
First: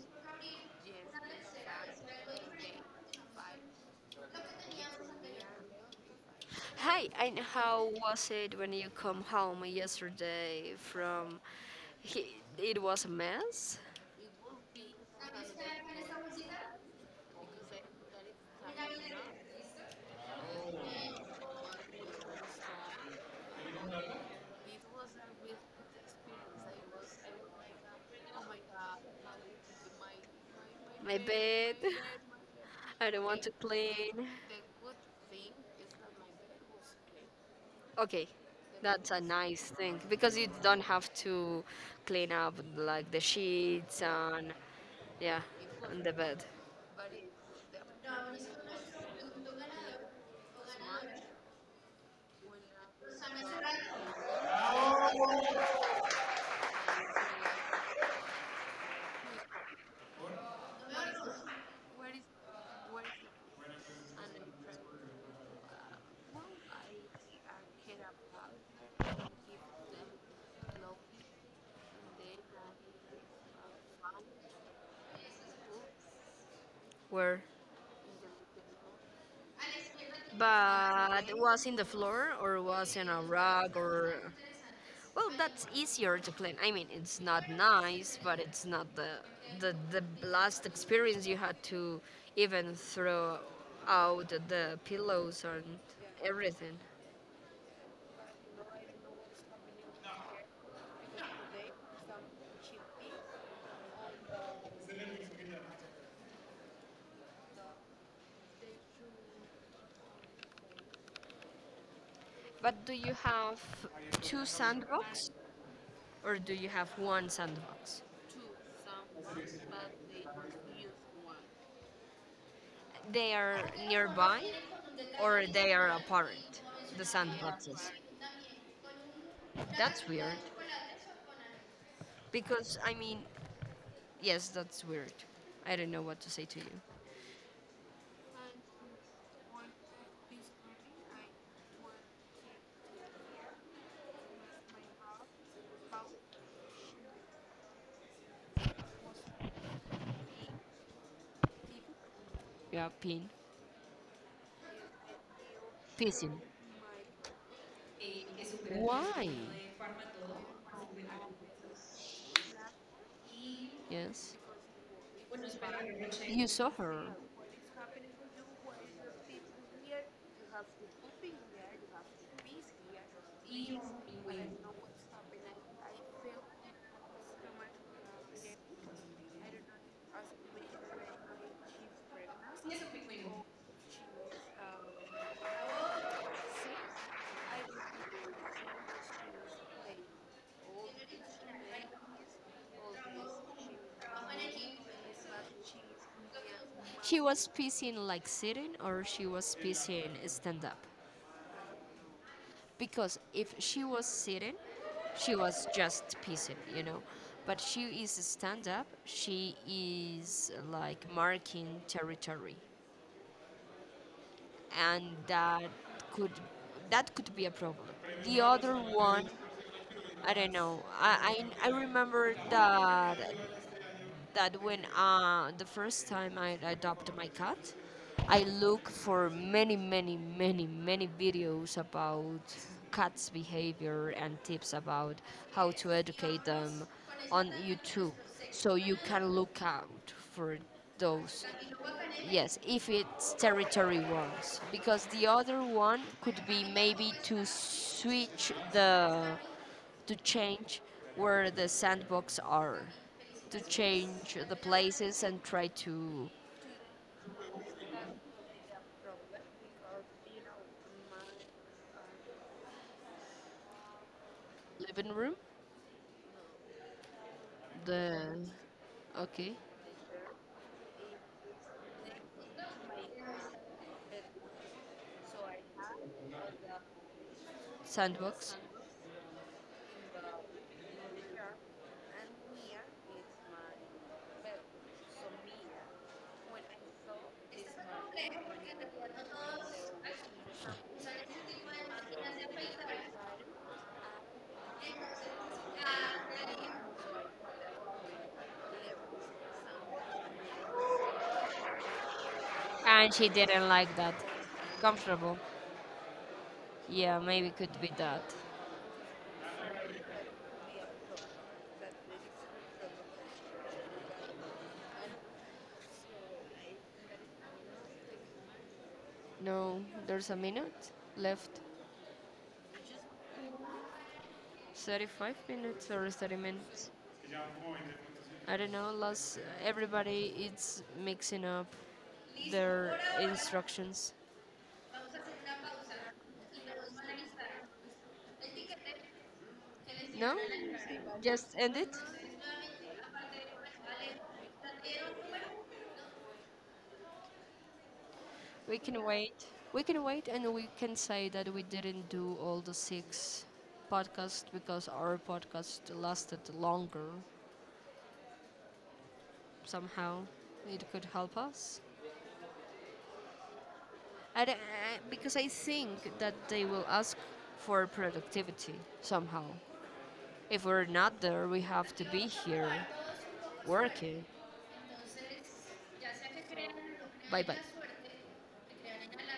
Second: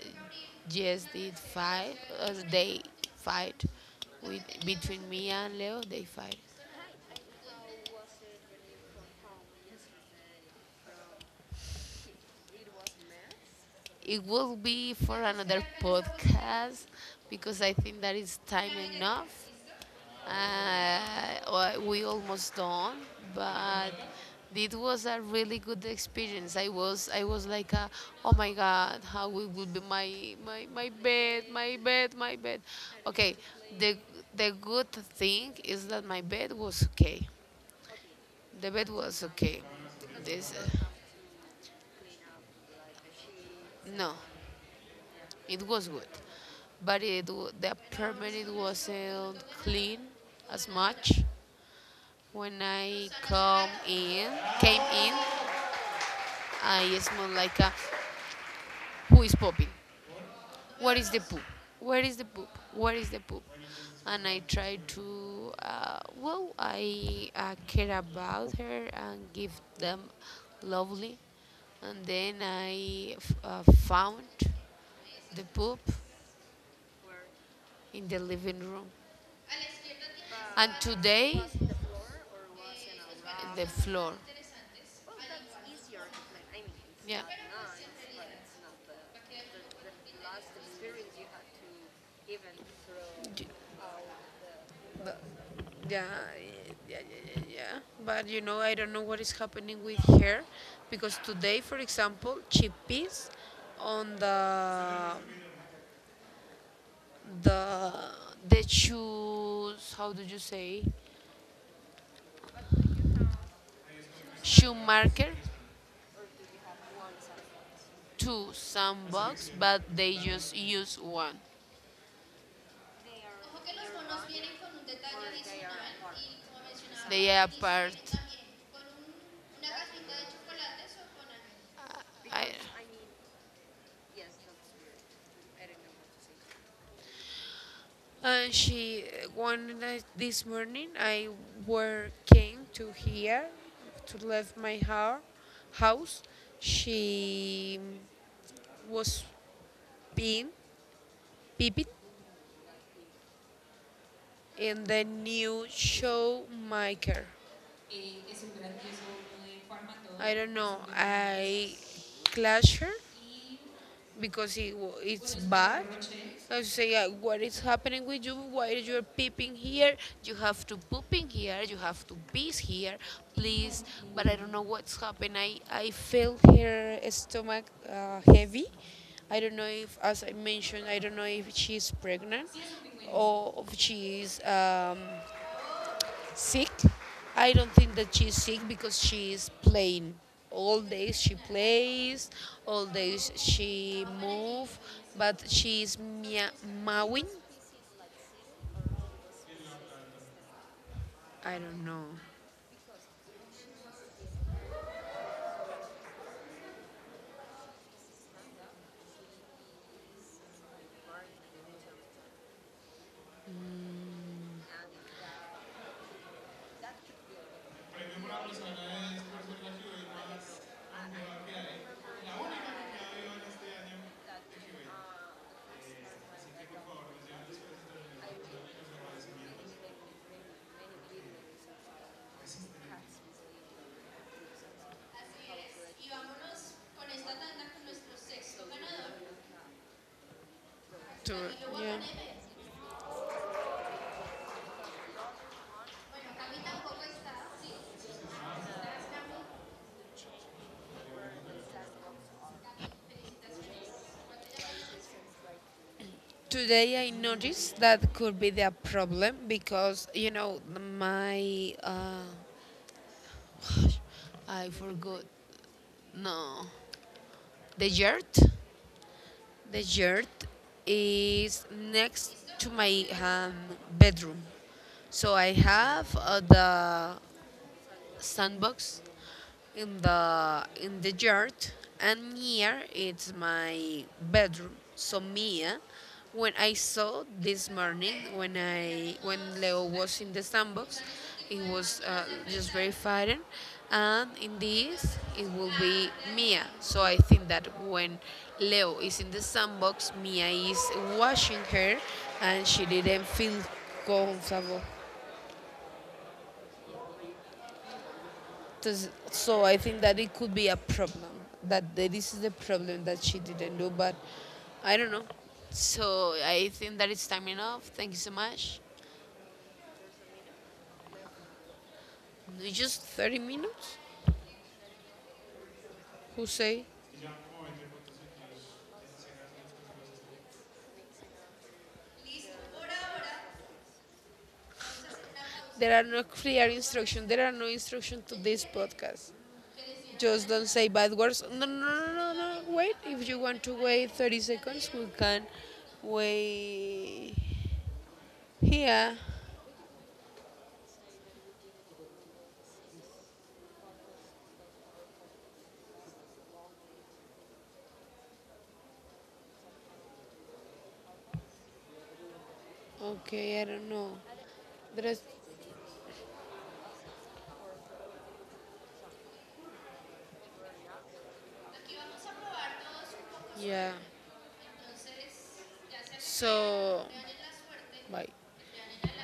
Speaker 2: yes, did fight. They fight with between me and Leo. They fight.
Speaker 1: Hi, and how was it when you come home yesterday from, he, it was a mess?
Speaker 2: It will be for another podcast because I think that is time enough. Well, we almost done, but it was a really good experience. I was like, oh my god, how it will be my
Speaker 1: My
Speaker 2: bed,
Speaker 1: bed.
Speaker 2: my bed, my bed.
Speaker 1: <laughs> I don't
Speaker 2: Okay,
Speaker 1: want to
Speaker 2: the
Speaker 1: clean.
Speaker 2: good thing is that my bed was okay.
Speaker 1: Okay,
Speaker 2: The bed
Speaker 1: that's a
Speaker 2: was okay.
Speaker 1: nice thing because you
Speaker 2: This
Speaker 1: don't have to clean up like the sheets
Speaker 2: no.
Speaker 1: and, yeah,
Speaker 2: It was
Speaker 1: and
Speaker 2: good,
Speaker 1: the bed.
Speaker 2: but the apartment it wasn't clean as much. When I come in, came in, I smelled like a who is pooping? Where is the poop? Where is the poop? Where is the poop? And I
Speaker 1: And
Speaker 2: tried to,
Speaker 1: who
Speaker 2: well,
Speaker 1: I
Speaker 2: I care
Speaker 1: care about
Speaker 2: about her
Speaker 1: and give
Speaker 2: and give
Speaker 1: them
Speaker 2: them
Speaker 1: love
Speaker 2: lovely.
Speaker 1: and
Speaker 2: And
Speaker 1: they
Speaker 2: then
Speaker 1: had
Speaker 2: I
Speaker 1: fun
Speaker 2: found the poop
Speaker 1: too. Where?
Speaker 2: in the living room. And
Speaker 1: But
Speaker 2: today
Speaker 1: was in the floor or was in a
Speaker 2: the
Speaker 1: rug?
Speaker 2: floor.
Speaker 1: Or well that's easier to clean. I mean it's
Speaker 2: Yeah.
Speaker 1: not nice but it's not the, the last experience you had to even throw out the pillows and
Speaker 2: yeah,
Speaker 1: everything.
Speaker 2: yeah, yeah, yeah, yeah. But you know, I don't know what is happening with her because today, for example, she pees on the the shoes, how do you say?
Speaker 1: But do you have two
Speaker 2: Shoe
Speaker 1: sandbox?
Speaker 2: marker
Speaker 1: Or do you have one sandbox?
Speaker 2: to some box, but they just use one.
Speaker 1: They are nearby or they are apart, the
Speaker 2: They are
Speaker 1: sandboxes?
Speaker 2: part.
Speaker 1: That's weird
Speaker 2: I,
Speaker 1: because I mean, yes, that's weird. I don't know what to say to you.
Speaker 2: and she one night this morning I were came to here to leave my house. House. She was being peeping
Speaker 1: Yeah, pin.
Speaker 2: in the new
Speaker 1: Pissing.
Speaker 2: show maker.
Speaker 1: Why?
Speaker 2: I don't know. I clashed her
Speaker 1: Yes.
Speaker 2: because it's bad.
Speaker 1: You
Speaker 2: So I
Speaker 1: saw
Speaker 2: say,
Speaker 1: her.
Speaker 2: what is happening with you? Why are you peeping here? You have to pooping here. You have to piss here, please. But I don't know what's happened. I feel her stomach heavy. I don't know if, as
Speaker 1: As
Speaker 2: I
Speaker 1: a
Speaker 2: mentioned, I don't know if she's
Speaker 1: chief pregnant.
Speaker 2: pregnant
Speaker 1: Yes, between.
Speaker 2: or if
Speaker 1: She
Speaker 2: she
Speaker 1: was
Speaker 2: is sick?
Speaker 1: sick.
Speaker 2: I
Speaker 1: I
Speaker 2: don't think that she's
Speaker 1: was.
Speaker 2: sick because she is playing. All days she plays, all days she move, but
Speaker 1: She
Speaker 2: mowing.
Speaker 1: was pissing like sitting or she was pissing stand up,
Speaker 2: I don't know.
Speaker 1: because if she was sitting, she was just pissing, you know. But she is stand up. She is like marking territory, and that could, that could be a problem. The other one, I don't know. I remember that that when the first time I adopted my cat, I look for many, many, many, many videos about cats' behavior and tips about how to educate them on YouTube. So you can look out for
Speaker 2: To-
Speaker 1: those.
Speaker 2: yeah.
Speaker 1: Yes, if it's territory ones, because the other one could be maybe to switch the, to change where the sandbox are, to change the places and try to,
Speaker 2: Today I noticed that could be the problem because you know my <sighs> I
Speaker 1: living
Speaker 2: forgot.
Speaker 1: room.
Speaker 2: No, the yurt.
Speaker 1: The okay,
Speaker 2: The yard is next to my bedroom. So I have the
Speaker 1: sandbox.
Speaker 2: sandbox in the yard, and near it's my bedroom, so Mia, when I saw this morning, when I, when Leo was in the sandbox, it was just very frightened, and in this it will be Mia. So I think that when Leo is in the sandbox, Mia is washing her and she
Speaker 1: And
Speaker 2: didn't
Speaker 1: she
Speaker 2: feel
Speaker 1: didn't like that.
Speaker 2: comfortable.
Speaker 1: Comfortable. Yeah, maybe could be that.
Speaker 2: So I think that it could be a problem. That this is the problem that she didn't do, but I don't know. So I think that it's time enough. Thank you so much.
Speaker 1: No, there's a minute left.
Speaker 2: It's just 30 minutes.
Speaker 1: 35 minutes or 30
Speaker 2: Who say?
Speaker 1: minutes. I don't know, last everybody is mixing up their instructions.
Speaker 2: There are no clear instructions. There are no instructions to this podcast.
Speaker 1: No?
Speaker 2: Just don't say bad words.
Speaker 1: Just end it?
Speaker 2: No. No. Wait. If you want to wait 30 seconds, we can wait
Speaker 1: We can
Speaker 2: here.
Speaker 1: wait. We can wait and we can say that we didn't do all the six podcasts because our podcast lasted longer somehow. It could help us.
Speaker 2: Okay, I don't know.
Speaker 1: And
Speaker 2: There is,
Speaker 1: because I think that they will ask for productivity somehow. If we're not there, we have to be here
Speaker 2: yeah.
Speaker 1: working.
Speaker 2: So
Speaker 1: Bye bye.
Speaker 2: bye.